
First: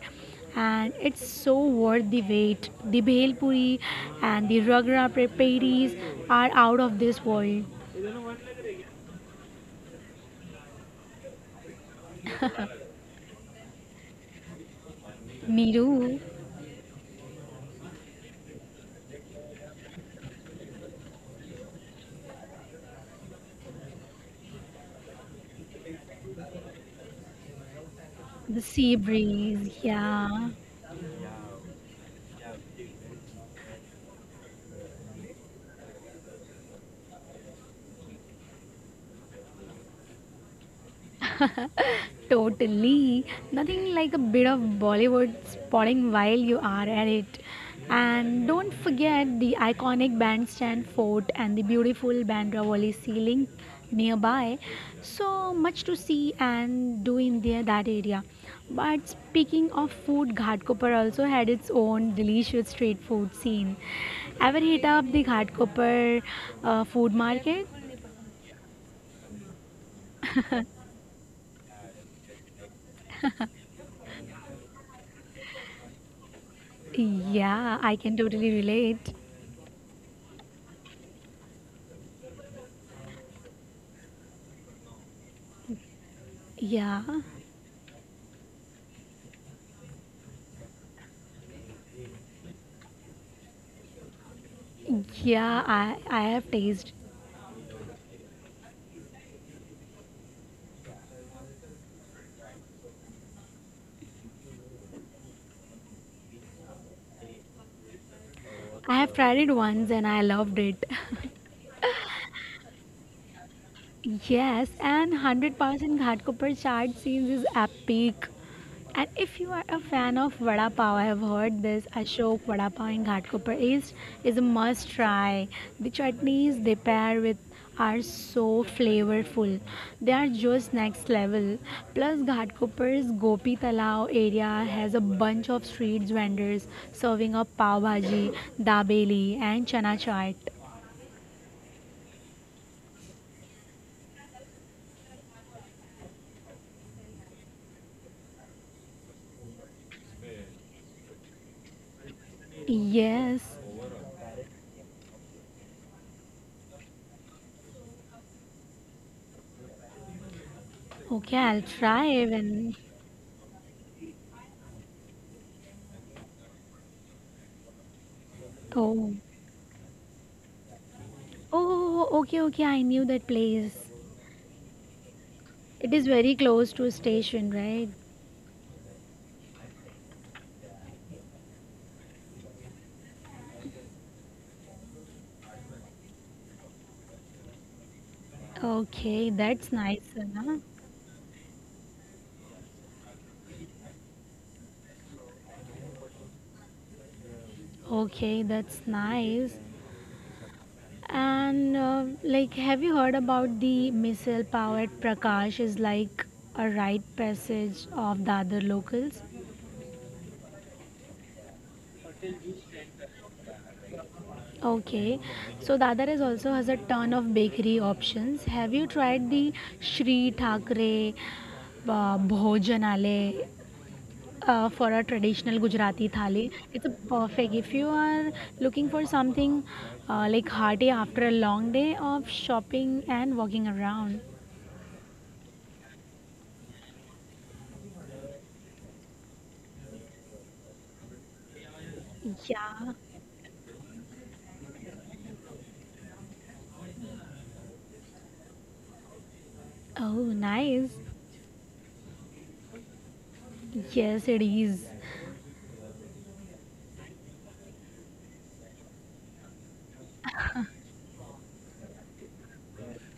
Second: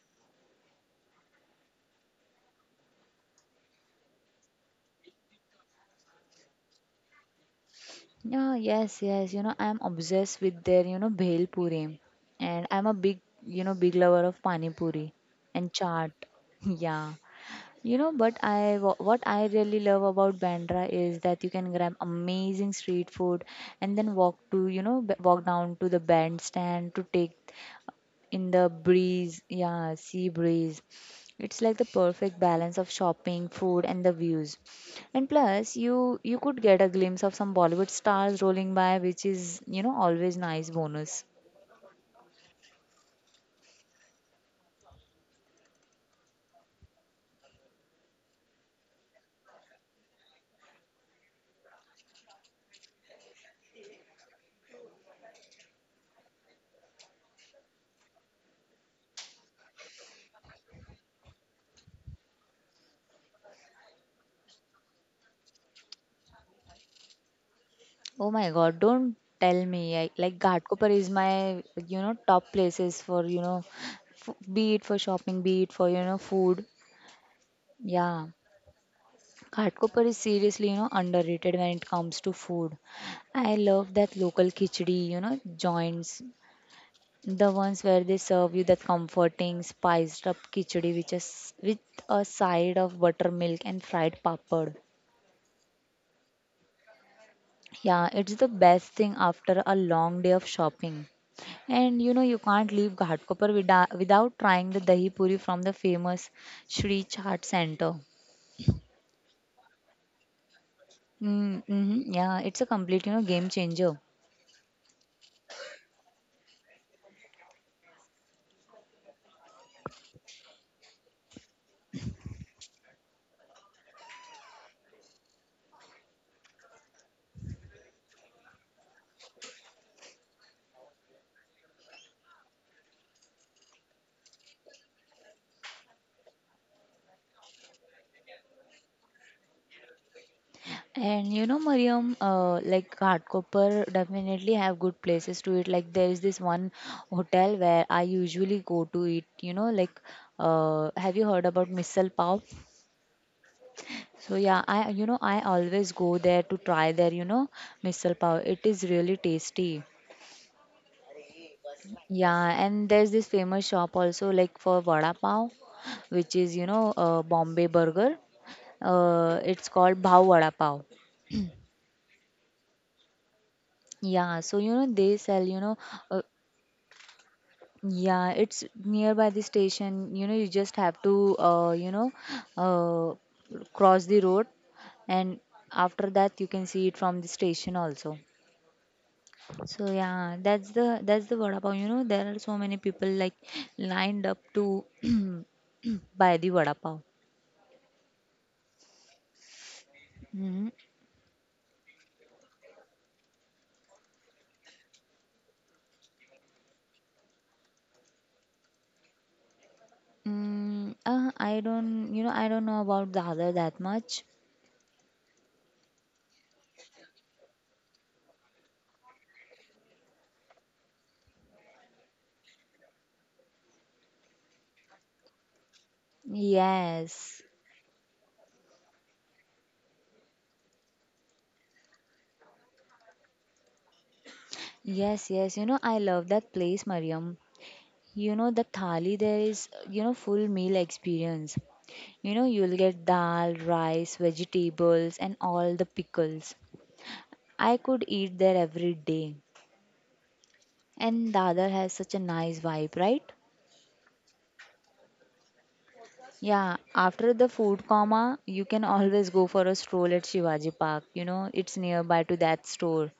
Speaker 1: and it's so worth the wait. The bhel puri and the ragra preparies are out of this world.
Speaker 2: Yeah, yes, yes. You know, I'm obsessed with their, bhel puri. And I'm a big, big lover of pani puri and chaat.
Speaker 1: Miru,
Speaker 2: Yeah. You know, but I what I really love about Bandra is that you can grab amazing street food and then walk to, walk down to the bandstand to take in
Speaker 1: the
Speaker 2: the
Speaker 1: sea
Speaker 2: breeze,
Speaker 1: breeze,
Speaker 2: yeah, sea
Speaker 1: yeah.
Speaker 2: breeze. It's like the perfect balance of shopping, food, and the views. And plus, you could get a glimpse of some Bollywood stars rolling by, which is you know always nice bonus.
Speaker 1: Totally. Nothing like a bit of Bollywood spotting while you are at it. And don't forget the iconic bandstand fort and the beautiful Bandra Wali ceiling nearby. So much to see and do in there that area. But speaking of food, Ghatkopar also had its own delicious street food scene. Ever hit up the Ghatkopar food market?
Speaker 2: Oh my God! Don't tell me I, like Ghatkopar is my you know top places for you know be it for shopping, be it for you know food.
Speaker 1: Yeah, I can
Speaker 2: Yeah,
Speaker 1: totally relate.
Speaker 2: Ghatkopar is seriously you know underrated when it comes to food. I love that local khichdi, you know, joints.
Speaker 1: Yeah.
Speaker 2: The ones where they serve you that comforting spiced up khichdi which is with a side of buttermilk and fried papad.
Speaker 1: Yeah, I have tasted.
Speaker 2: Yeah, it's the best thing after a long day of shopping. And you know you can't leave Ghatkopar without trying the dahi puri from the famous Sri Chaat Center.
Speaker 1: I have tried it once and I loved it.
Speaker 2: Mm. Mm-hmm, yeah, it's a complete you know game changer.
Speaker 1: Yes, and 100% Ghatkopar chaat scenes is epic. And if you are a fan of Vada Pav, I have heard this Ashok Vada Pav in Ghatkopar East is a must try. The chutneys they pair with are so flavorful. They are just next level. Plus, Ghatkopar's Gopi Talao area has a bunch of street vendors serving up pav bhaji, dabeli, and chana chaat.
Speaker 2: And you know, Mariam, like Ghatkopar definitely have good places to eat. Like there is this one hotel where I usually go to eat. You know, like have you heard about misal pav?
Speaker 1: Yes.
Speaker 2: So yeah, I you know I always go there to try their you know misal pav. It is really tasty.
Speaker 1: Okay, I'll try
Speaker 2: Yeah,
Speaker 1: even.
Speaker 2: and there's this famous shop also like for vada pav, which is you know Bombay burger.
Speaker 1: Oh.
Speaker 2: It's called Bhav Vada Pav.
Speaker 1: Oh, okay, okay. I knew that place.
Speaker 2: Yeah, so you know they sell you know
Speaker 1: It is
Speaker 2: uh,
Speaker 1: very close to a station, right?
Speaker 2: yeah, it's nearby the station. You know, you just have to, uh, cross the road, and after that you can see it from the station also.
Speaker 1: Okay, that's
Speaker 2: So
Speaker 1: nice,
Speaker 2: yeah,
Speaker 1: Sana.
Speaker 2: that's the vada pav. You know, there are so many people like lined up to buy the vada pav.
Speaker 1: Okay, that's nice.
Speaker 2: Mm.
Speaker 1: And like, have you heard about the missile-powered Prakash is like a rite passage of Dadar locals?
Speaker 2: Mm, I don't, I don't know about Dadar that much.
Speaker 1: Okay, so Dadar is also has a ton of bakery options. Have you tried the Shri Thakre Bhojanale for a traditional Gujarati thali. It's a
Speaker 2: Yes,
Speaker 1: perfect if you are looking for something like hearty after a long day of shopping and walking around.
Speaker 2: yes, yes. You know, I love that place, Mariam. You know, the thali there is, full meal experience. You know, you'll
Speaker 1: Yeah.
Speaker 2: get dal, rice, vegetables, and all the pickles. I could eat there every day.
Speaker 1: Oh, nice.
Speaker 2: And Dadar has such a nice vibe, right?
Speaker 1: Yes, it is.
Speaker 2: Yeah, after the food coma, you can always go for a stroll at Shivaji Park. You know, it's nearby to that store.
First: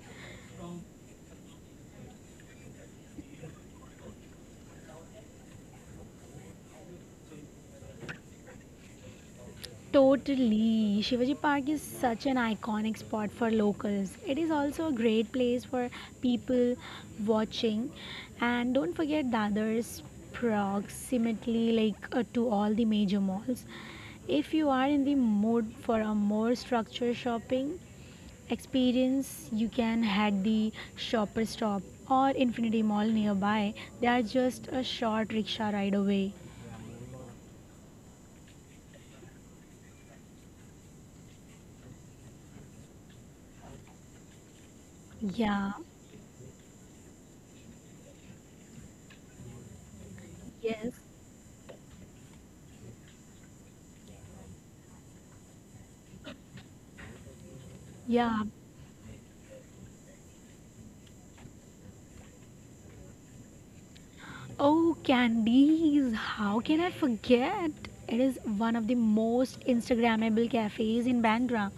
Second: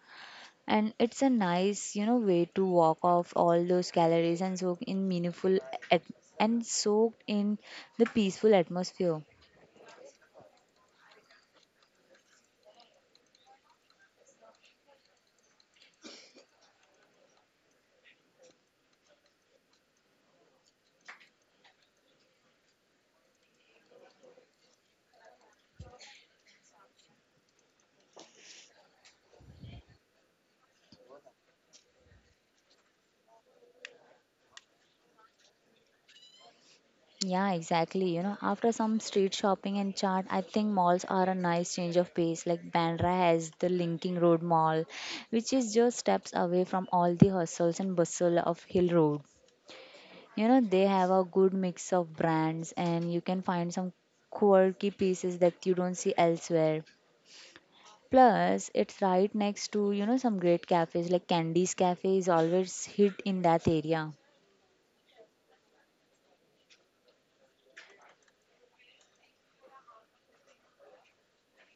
Speaker 2: And it's a nice, way to walk off all those calories and soak in meaningful at- and soak in the peaceful atmosphere.
Speaker 1: Totally. Shivaji Park is such an iconic spot for locals. It is also a great place for people watching. And don't forget Dadar's proximately like to all the major malls. If you are in the mood for a more structured shopping experience, you can head the Shopper Stop or Infinity Mall nearby. They are just a short rickshaw ride away.
Speaker 2: Yeah, exactly. You know, after some street shopping and chat, I think malls are a nice change of pace. Like Bandra has the Linking Road Mall, which
Speaker 1: Yeah.
Speaker 2: is just steps away from all the hustles and bustle of Hill Road. You know, they
Speaker 1: Yes.
Speaker 2: have a good mix of brands and you can find some quirky pieces that you don't see elsewhere.
Speaker 1: Yeah.
Speaker 2: Plus, it's right next to, some great cafes like Candy's Cafe is always hit in that area.
Speaker 1: Oh, Candies, how can I forget? It is one of the most Instagrammable cafes in Bandra,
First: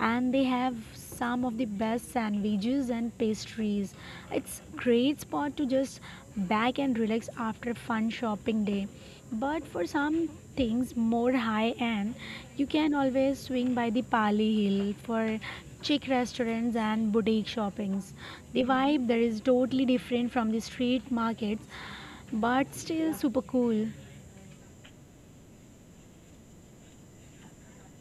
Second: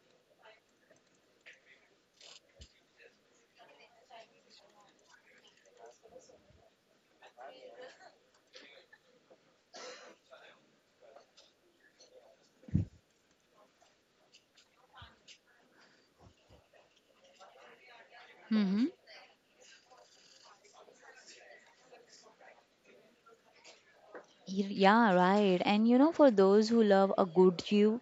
Speaker 1: and they have some of the best sandwiches and pastries. It's great spot to just back and relax after a fun shopping day. But for some things more high end, you can always swing by the Pali Hill for chic restaurants and boutique shoppings. The
Speaker 2: Mm-hmm.
Speaker 1: vibe there is totally different from the street markets, but still super cool.
Speaker 2: Yeah, right. And you know, for those who love a good view,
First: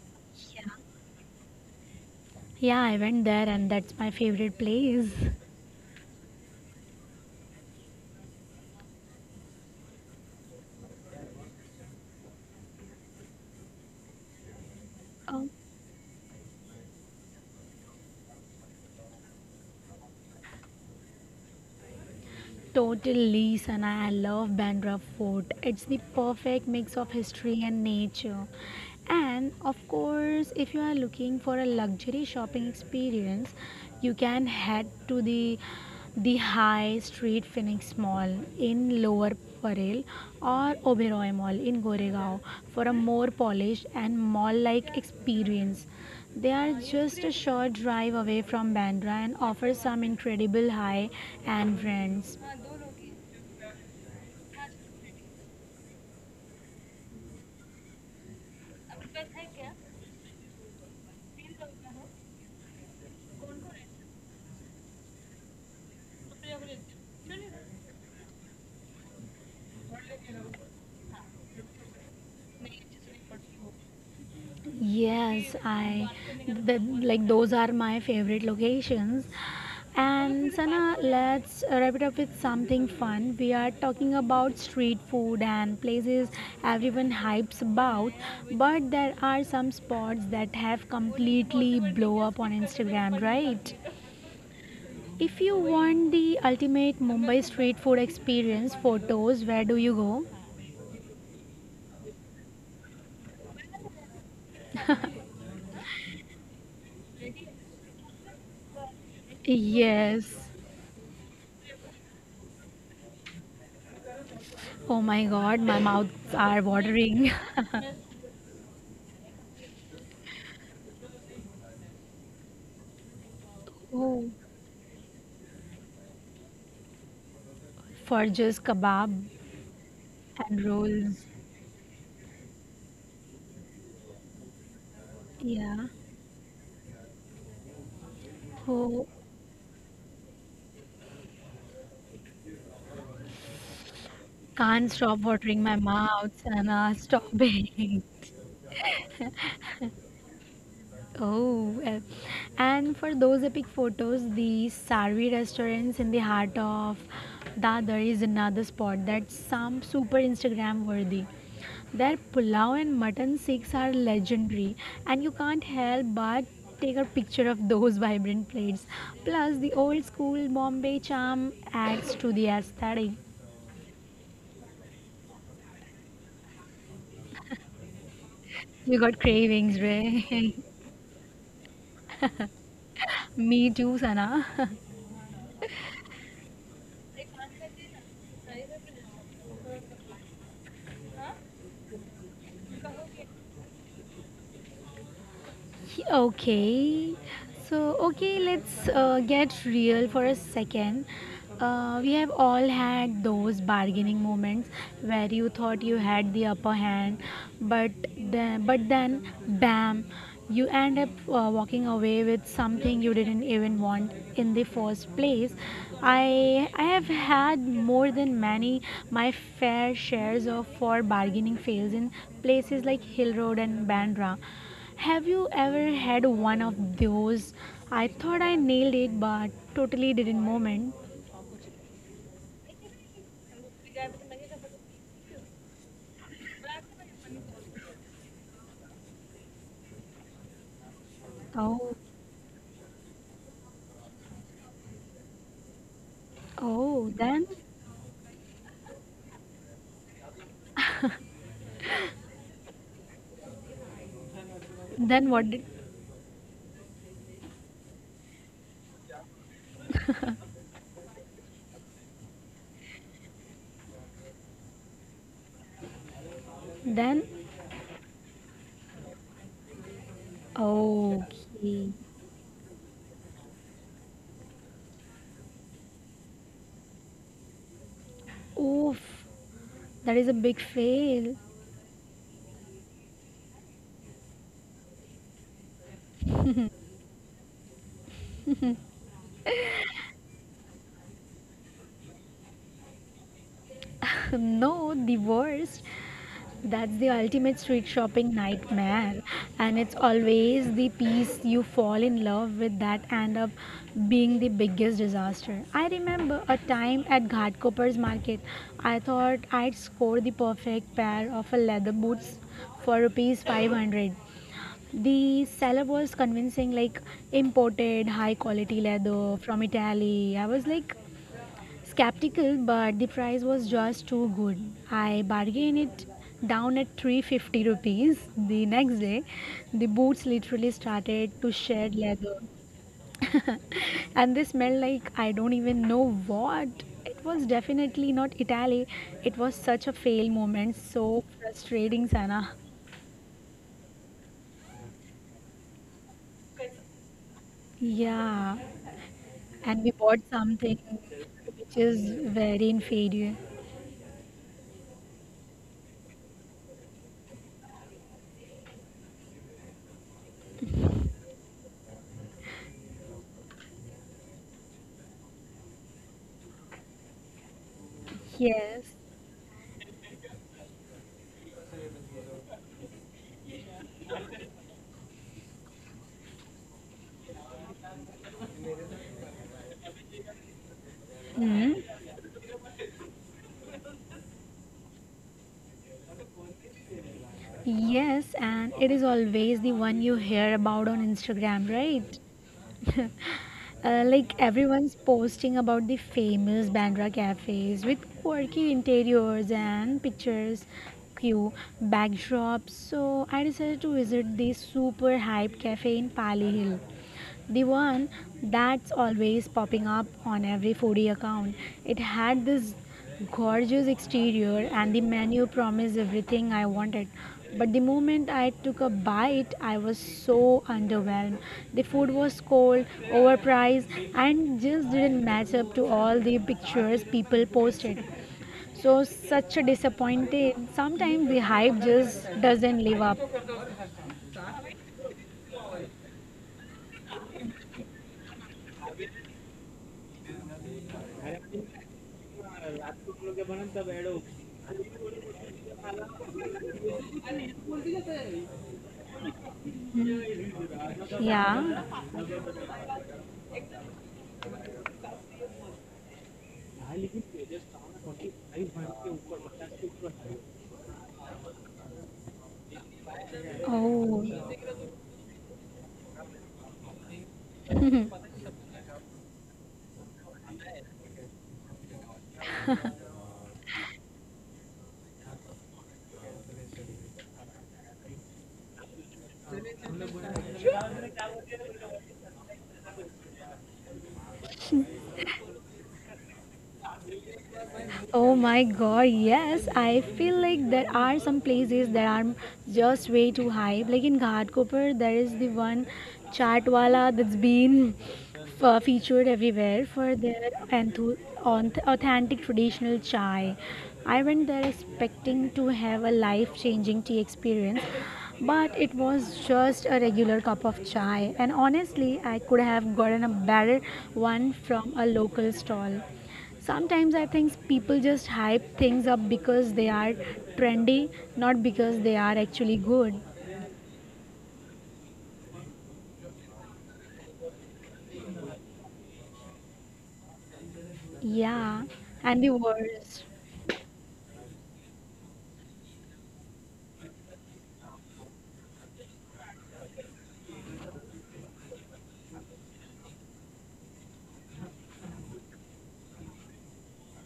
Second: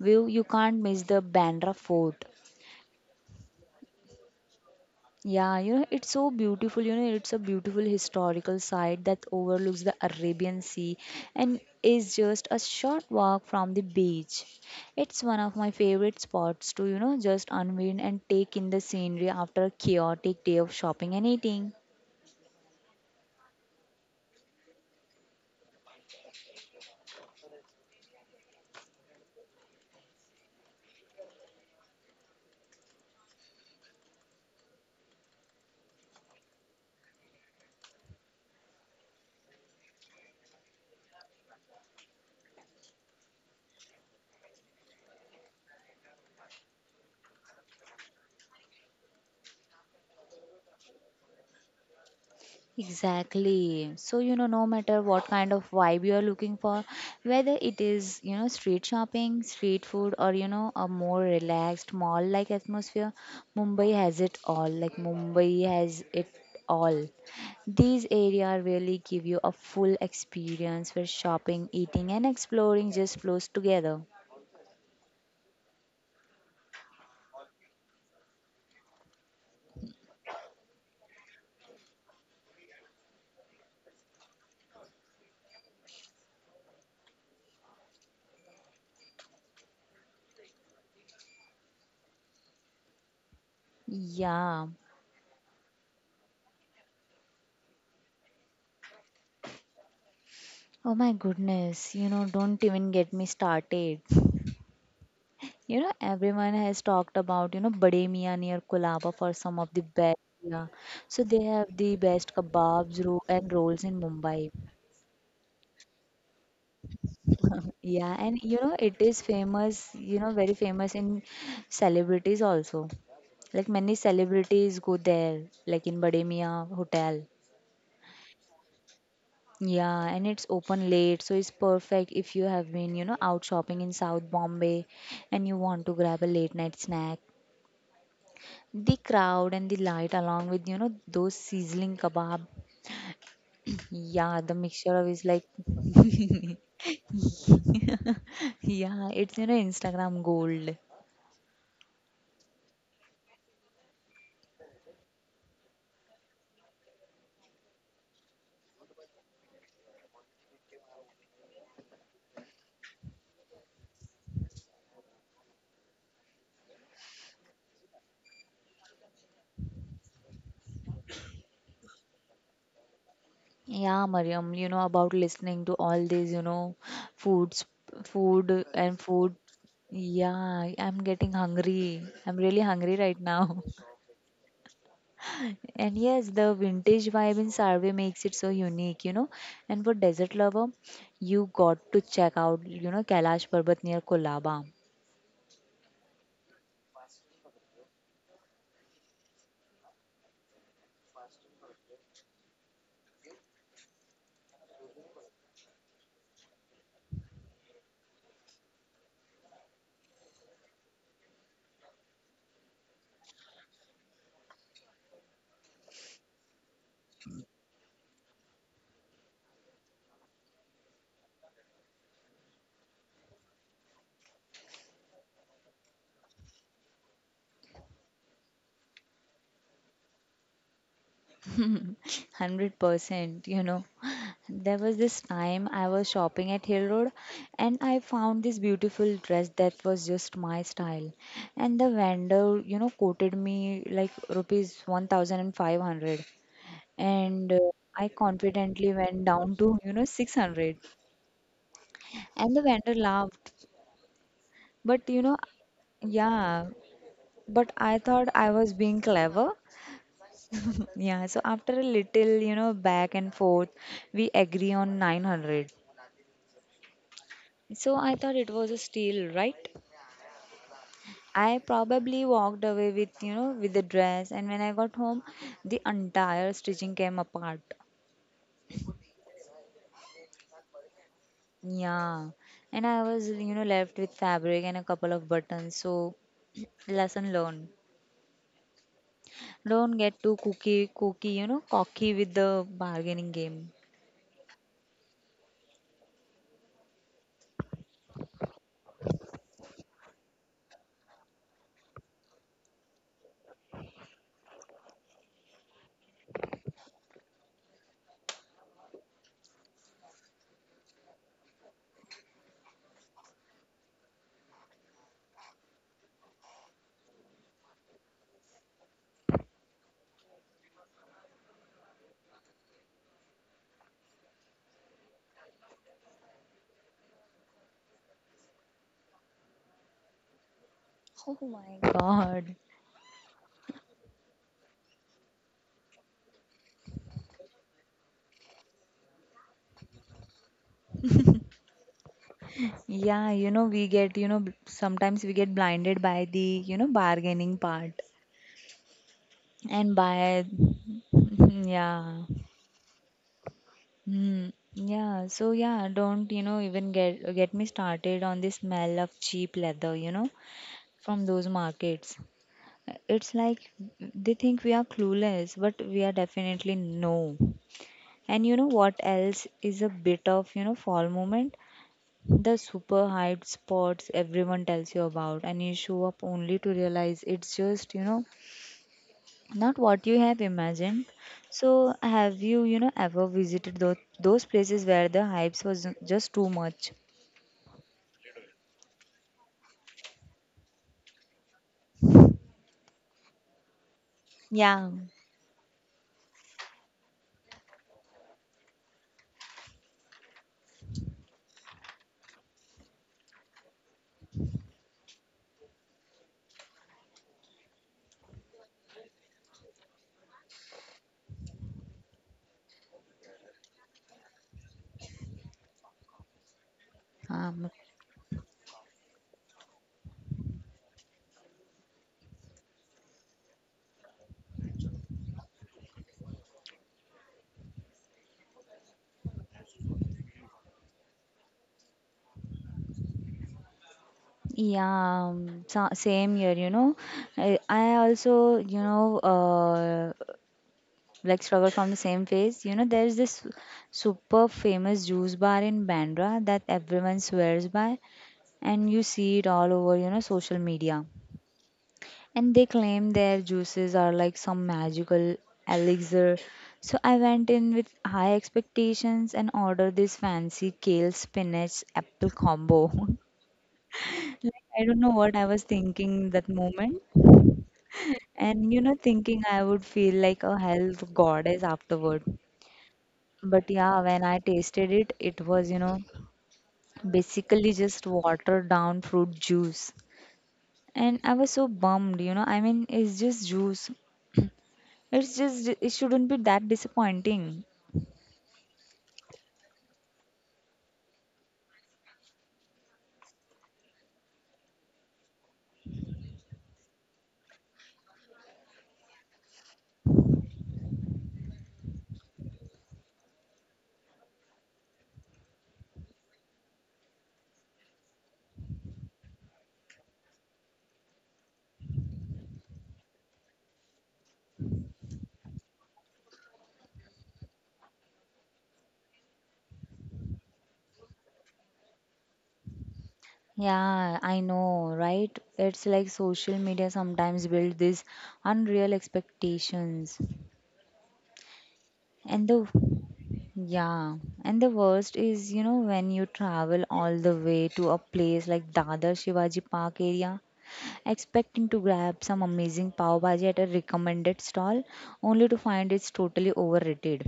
Speaker 2: view you can't miss the Bandra Fort.
Speaker 1: Yeah, I went there and that's my favorite place.
Speaker 2: Yeah, you know, it's so beautiful. You know, it's a beautiful historical site that overlooks the Arabian Sea and is just a short walk from the beach. It's one of my favorite spots to, just unwind and take in the scenery after a chaotic day of shopping and eating.
Speaker 1: Totally, Sana. I love Bandra Fort. It's the perfect mix of history and nature. And of course, if you are looking for a luxury shopping experience, you can head to the High Street Phoenix Mall in Lower Parel or Oberoi Mall in Goregaon for a more polished and mall-like experience. They are just a short drive away from Bandra and offer some incredible high-end brands.
Speaker 2: Exactly. So, you know, no matter what kind of vibe you are looking for, whether it is, street shopping, street food, or, a more relaxed mall like atmosphere, Mumbai has it all. All. These areas really give you a full experience where shopping, eating, and exploring just flows together.
Speaker 1: Yes, like those are my favorite locations. And Sana, let's wrap it up with something fun. We are talking about street food and places everyone hypes about, but there are some spots that have completely blow up on Instagram, right?
Speaker 2: Yeah.
Speaker 1: If you want the ultimate Mumbai street food experience photos, where do you go?
Speaker 2: Oh my goodness. You know, don't even get me started. You know, everyone has talked about, Bade Mian near Colaba for some of the best.
Speaker 1: Yes.
Speaker 2: Yeah. So they have the best kebabs ro and rolls in Mumbai.
Speaker 1: Oh my god, my mouths are watering.
Speaker 2: Yeah, and you know, it is famous, very famous in celebrities also. Like many
Speaker 1: Oh.
Speaker 2: celebrities go there, like in Bade Mian Hotel.
Speaker 1: Furges kebab
Speaker 2: Yeah, and it's
Speaker 1: and
Speaker 2: open late,
Speaker 1: rolls.
Speaker 2: so it's perfect if you have been, out shopping in South Bombay and you want
Speaker 1: Yeah.
Speaker 2: to grab a late night snack. The
Speaker 1: Oh,
Speaker 2: crowd and the light, along with you know those sizzling kebab, yeah, the
Speaker 1: can't
Speaker 2: mixture of
Speaker 1: stop
Speaker 2: is like,
Speaker 1: watering my mouth, Sana. Stop it.
Speaker 2: yeah, it's you know Instagram gold.
Speaker 1: Oh, well. And for those epic photos, the Sarvi restaurants in the heart of Dadar is another spot that's some super Instagram worthy. Their pulao and mutton steaks are legendary, and you can't help but take a picture of those vibrant plates. Plus, the old school Bombay charm adds to the aesthetic.
Speaker 2: Yeah, Mariam, you know about listening to all these you know foods, food and
Speaker 1: You got
Speaker 2: food.
Speaker 1: cravings, right?
Speaker 2: Yeah, I'm getting hungry. I'm really hungry right now.
Speaker 1: Me too, Sana.
Speaker 2: And yes, the vintage vibe in Sarve makes it so unique, you know. And for desert lover, you got to check out, Kailash Parbat near Kolaba.
Speaker 1: Okay, so okay, let's get real for a second. We have all had those bargaining moments where you thought you had the upper hand, but then, but then, bam, you end up walking away with something you didn't even want in the first place. I have had more than many my fair shares of for bargaining fails in places like Hill Road and Bandra. Have you ever had one of those "I thought I nailed it but totally didn't" moment?
Speaker 2: 100%, you know. There was this time I was shopping at Hill Road and I found this beautiful dress that was just my style. And the
Speaker 1: Oh,
Speaker 2: vendor, you know, quoted me like rupees 1,500
Speaker 1: oh,
Speaker 2: and I confidently went down to, 600. And the vendor laughed, but you
Speaker 1: then
Speaker 2: know,
Speaker 1: what did
Speaker 2: yeah, but I thought I was being clever. Yeah, so after a little, back and forth, we agree on 900.
Speaker 1: then
Speaker 2: So I thought it was a steal, right?
Speaker 1: oh,
Speaker 2: I
Speaker 1: okay.
Speaker 2: probably walked away with, with the dress, and when I got home, the entire stitching came apart.
Speaker 1: Oof, that is a big fail.
Speaker 2: Yeah, and I was, left with fabric and a couple of buttons. So lesson learned. Don't get too you know, cocky with the bargaining game.
Speaker 1: No, the worst. That's the ultimate street shopping nightmare, and it's always the piece you fall in love with that end up being the biggest disaster. I remember a time at Ghatkoppar's market, I thought I'd score the perfect pair of a leather boots for rupees 500. The seller was convincing, like imported high quality leather from Italy. I was like, skeptical, but the price was just too good. I bargained it down at 350 rupees. The next day, the boots literally started to shed leather.
Speaker 2: God.
Speaker 1: And they smelled like I don't even know what. It was definitely not Italy. It was such a fail moment. So frustrating, Sana.
Speaker 2: Yeah, you know, we get, sometimes we get blinded by the, bargaining part
Speaker 1: Yeah, and we
Speaker 2: and
Speaker 1: bought
Speaker 2: by,
Speaker 1: something which is
Speaker 2: yeah.
Speaker 1: very inferior.
Speaker 2: Mm, yeah, so yeah, don't you know even get me started on the smell of cheap leather, you know, from those markets. It's like they think we are clueless, but we are definitely no. And you know
Speaker 1: Yes.
Speaker 2: what else is a bit of, fall moment? The super hide spots everyone tells you about, and you show up only to realize it's just, not what you have imagined.
Speaker 1: Hmm?
Speaker 2: So have you you know ever visited those places where the hypes was just too much.
Speaker 1: Yes, and it is always the one you hear about on Instagram, right? Like
Speaker 2: Yeah.
Speaker 1: everyone's posting about the famous Bandra cafes with quirky interiors and pictures, cute backdrops. So I decided to visit the super hype cafe in Pali Hill. The one that's always popping up on every foodie account. It had this gorgeous exterior and the menu promised everything I wanted.
Speaker 2: Um,
Speaker 1: But the moment I took a bite, I was so underwhelmed. The food was cold, overpriced, and just didn't match up to all the pictures people posted. So, such a disappointed. Sometimes the hype just doesn't live up.
Speaker 2: yeah, same here, you know. I also, like struggle from the same phase. You know, there's this super famous juice bar in Bandra that everyone swears by, and you see it all over,
Speaker 1: Hmm,
Speaker 2: social media,
Speaker 1: yeah.
Speaker 2: and they claim their juices are like some magical elixir. So I went in with high expectations and ordered this fancy kale spinach apple combo.
Speaker 1: Oh.
Speaker 2: like I don't know what I was thinking that moment, and you know, thinking I would feel like a health goddess afterward. But yeah, when I tasted it, it was you know basically just watered down fruit juice. And I was so bummed, you know. I mean, it's just juice. It's just, it shouldn't be that disappointing.
Speaker 1: Oh my god, yes. I feel like there are some places that are just way too high. Like in Ghatkopar, there is the one chatwala that's been featured everywhere for their authentic traditional chai. I went there expecting to have a life changing tea experience, but it was just a regular cup of chai. And honestly, I could have gotten a better one from a local stall. Sometimes I think people just hype things up because they are trendy, not because they are actually good.
Speaker 2: Yeah, I know, right? It's like social media sometimes build these unreal expectations.
Speaker 1: Yeah, and
Speaker 2: And
Speaker 1: the
Speaker 2: the
Speaker 1: worst.
Speaker 2: yeah, and the worst is, when you travel all the way to a place like Dadar Shivaji Park area, expecting to grab some amazing pav bhaji at a recommended stall, only to find it's totally overrated.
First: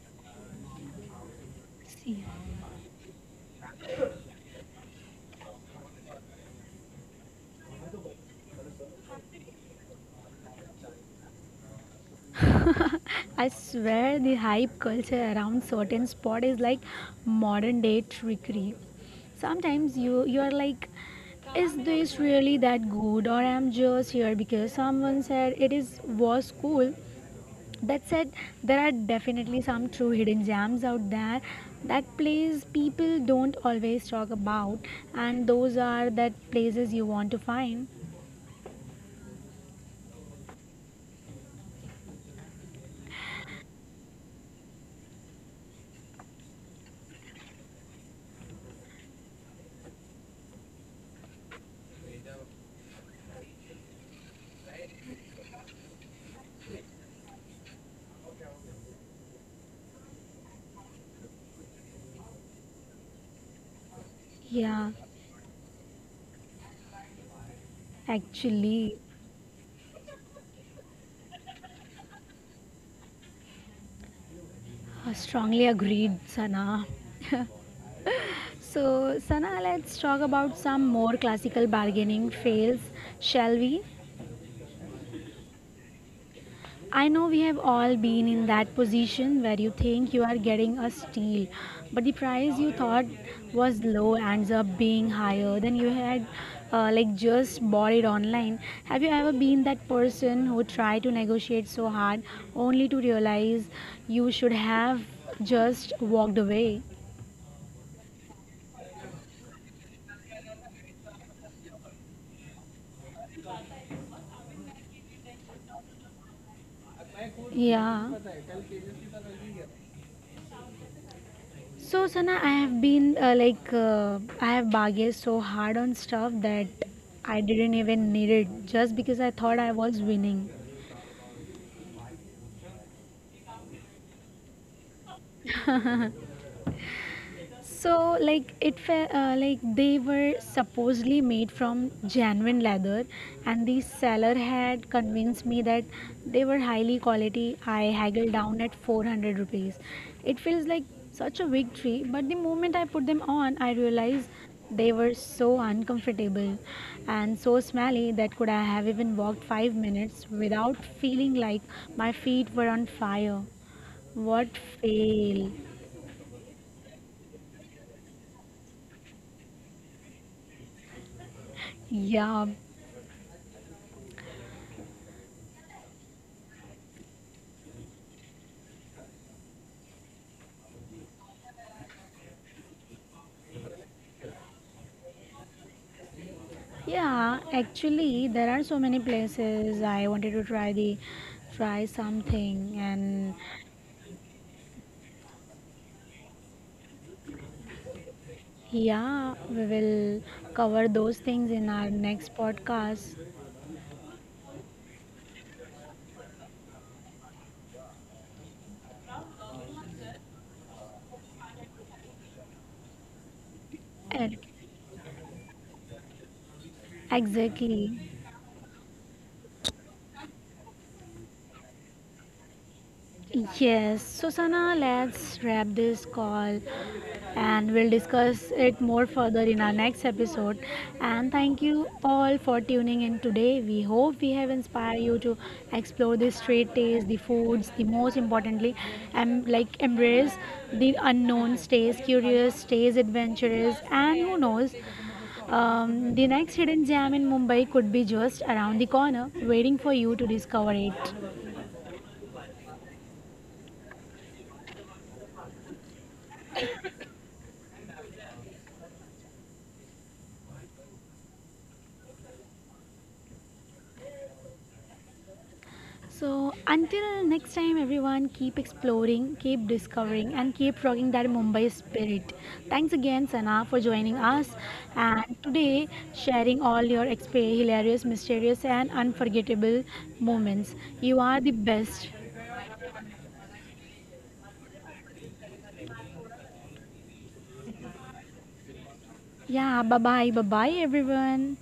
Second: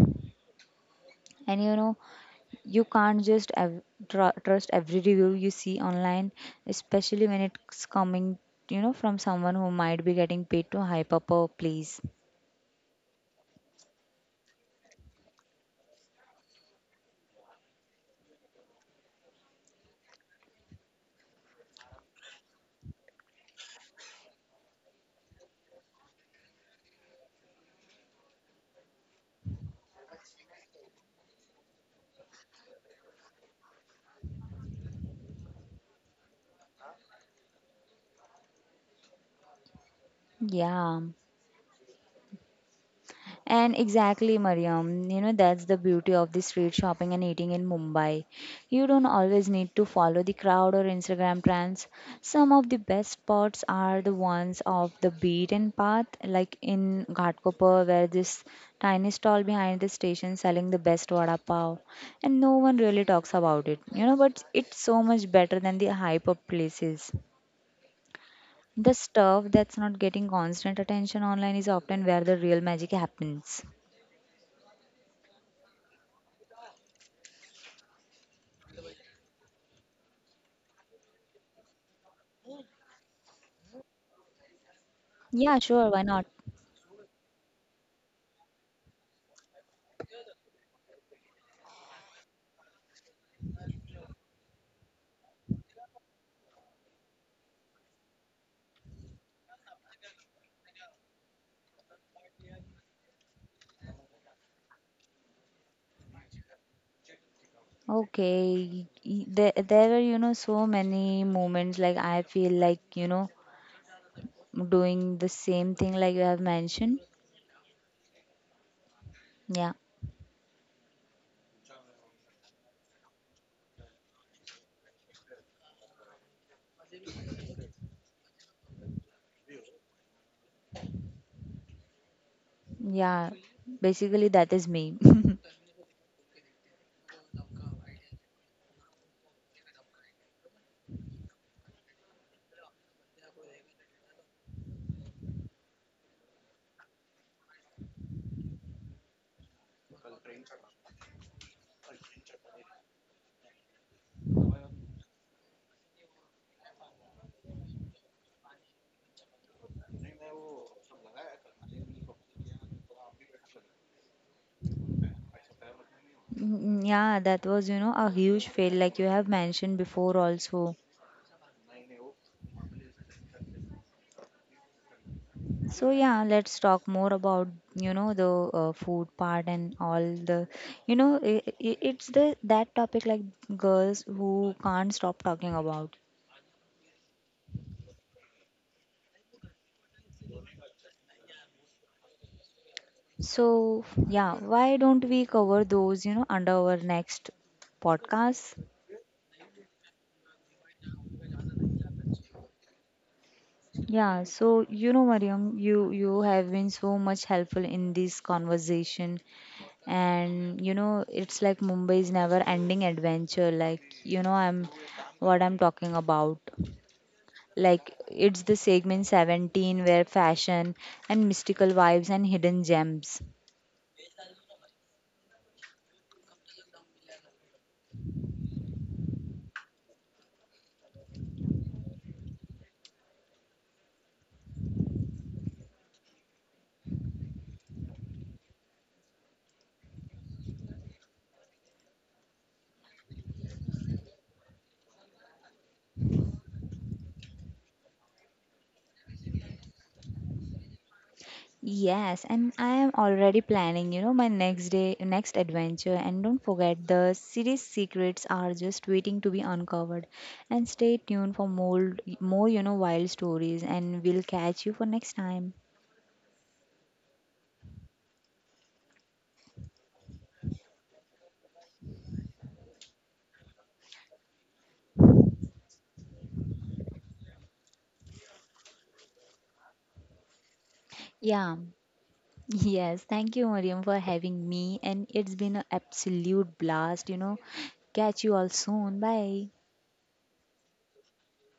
Speaker 2: And you know,
Speaker 1: See,
Speaker 2: you can't just trust every review you see online, especially when it's coming, from someone who might be getting paid to hype up a place.
Speaker 1: I swear the hype culture around certain sport is like modern day trickery. Sometimes you are like, is this really that good, or I'm just here because someone said it is was cool. That said, there are definitely some true hidden gems out there that place people don't always talk about, and those are that places you want to find.
Speaker 2: Yeah. And exactly, Mariam, you know, that's the beauty of the street shopping and eating in Mumbai. You don't always need to follow the crowd or Instagram trends. Some of the best spots are the ones off the beaten path, like in Ghatkopar, where this tiny stall behind the station selling the best vada pav. And no one really talks about it, you know, but it's
Speaker 1: Yeah,
Speaker 2: so much better than the hype of places. The
Speaker 1: actually,
Speaker 2: stuff that's not getting constant attention online is often where the real magic happens.
Speaker 1: I strongly agreed, Sana. So, Sana, let's talk about some more classical bargaining fails, shall we?
Speaker 2: Yeah, sure, why not?
Speaker 1: I know we have all been in that position where you think you are getting a steal, but the price you thought was low ends up being higher than you had like just bought it online. Have you ever been that person who tried to negotiate so hard only to realize you should have just walked away?
Speaker 2: Okay. There, there were, so many moments like I feel like, doing the same thing like you have mentioned.
Speaker 1: Yeah.
Speaker 2: Yeah.
Speaker 1: So, Sana, I have been I have bargained so hard on stuff that I didn't even need it just because I thought I was winning.
Speaker 2: Yeah. Basically, that is me.
Speaker 1: So, like it, like they were supposedly made from genuine leather, and the seller had convinced me that they were highly quality. I haggled down at 400 rupees. It feels like such a victory, but the moment I put them on, I realized they were so uncomfortable and so smelly that could I have even walked 5 minutes without feeling like my feet were on fire. What fail?
Speaker 2: Mm, yeah, that was, a huge fail like you have mentioned before also.
Speaker 1: Yeah.
Speaker 2: So yeah, let's talk more about, the food part and all the, you know, i it's the that topic like girls who can't stop talking about.
Speaker 1: Yeah, actually, there are so many places I wanted to try the try something, and
Speaker 2: So, yeah, why don't we cover those, under our next podcast?
Speaker 1: yeah, we will cover those things in our next podcast.
Speaker 2: Yeah, so you know, Mariam, you have been so much helpful in this conversation, and you know, it's like Mumbai's never-ending adventure. Like, you know,
Speaker 1: Ex-
Speaker 2: I'm what I'm talking about. Like,
Speaker 1: Exactly.
Speaker 2: it's the segment 17 where fashion and mystical vibes and hidden gems.
Speaker 1: Yes, Susana, let's wrap this call. And we'll discuss it more further in our next episode. And thank you all for tuning in today. We hope we have inspired you to explore the street taste, the foods, the most importantly, and like embrace the unknown, stays curious, stays adventurous, and who knows. The next hidden gem in Mumbai could be just around the corner, waiting for you to discover it.
Speaker 2: Yes, and I am already planning, my next next adventure. And don't forget, the series secrets are just waiting to be uncovered. And stay tuned for more, wild stories. And we'll catch you for next time.
Speaker 1: So, until next time, everyone, keep exploring, keep discovering, and keep rocking that Mumbai spirit. Thanks again, Sana, for joining us and today sharing all your hilarious, mysterious, and unforgettable moments. You are the
Speaker 2: Yeah.
Speaker 1: best.
Speaker 2: Yes, thank you, Mariam, for having me. And it's been an absolute blast, you know. Catch you all soon. Bye.
Speaker 1: Yeah, bye bye, bye bye, everyone.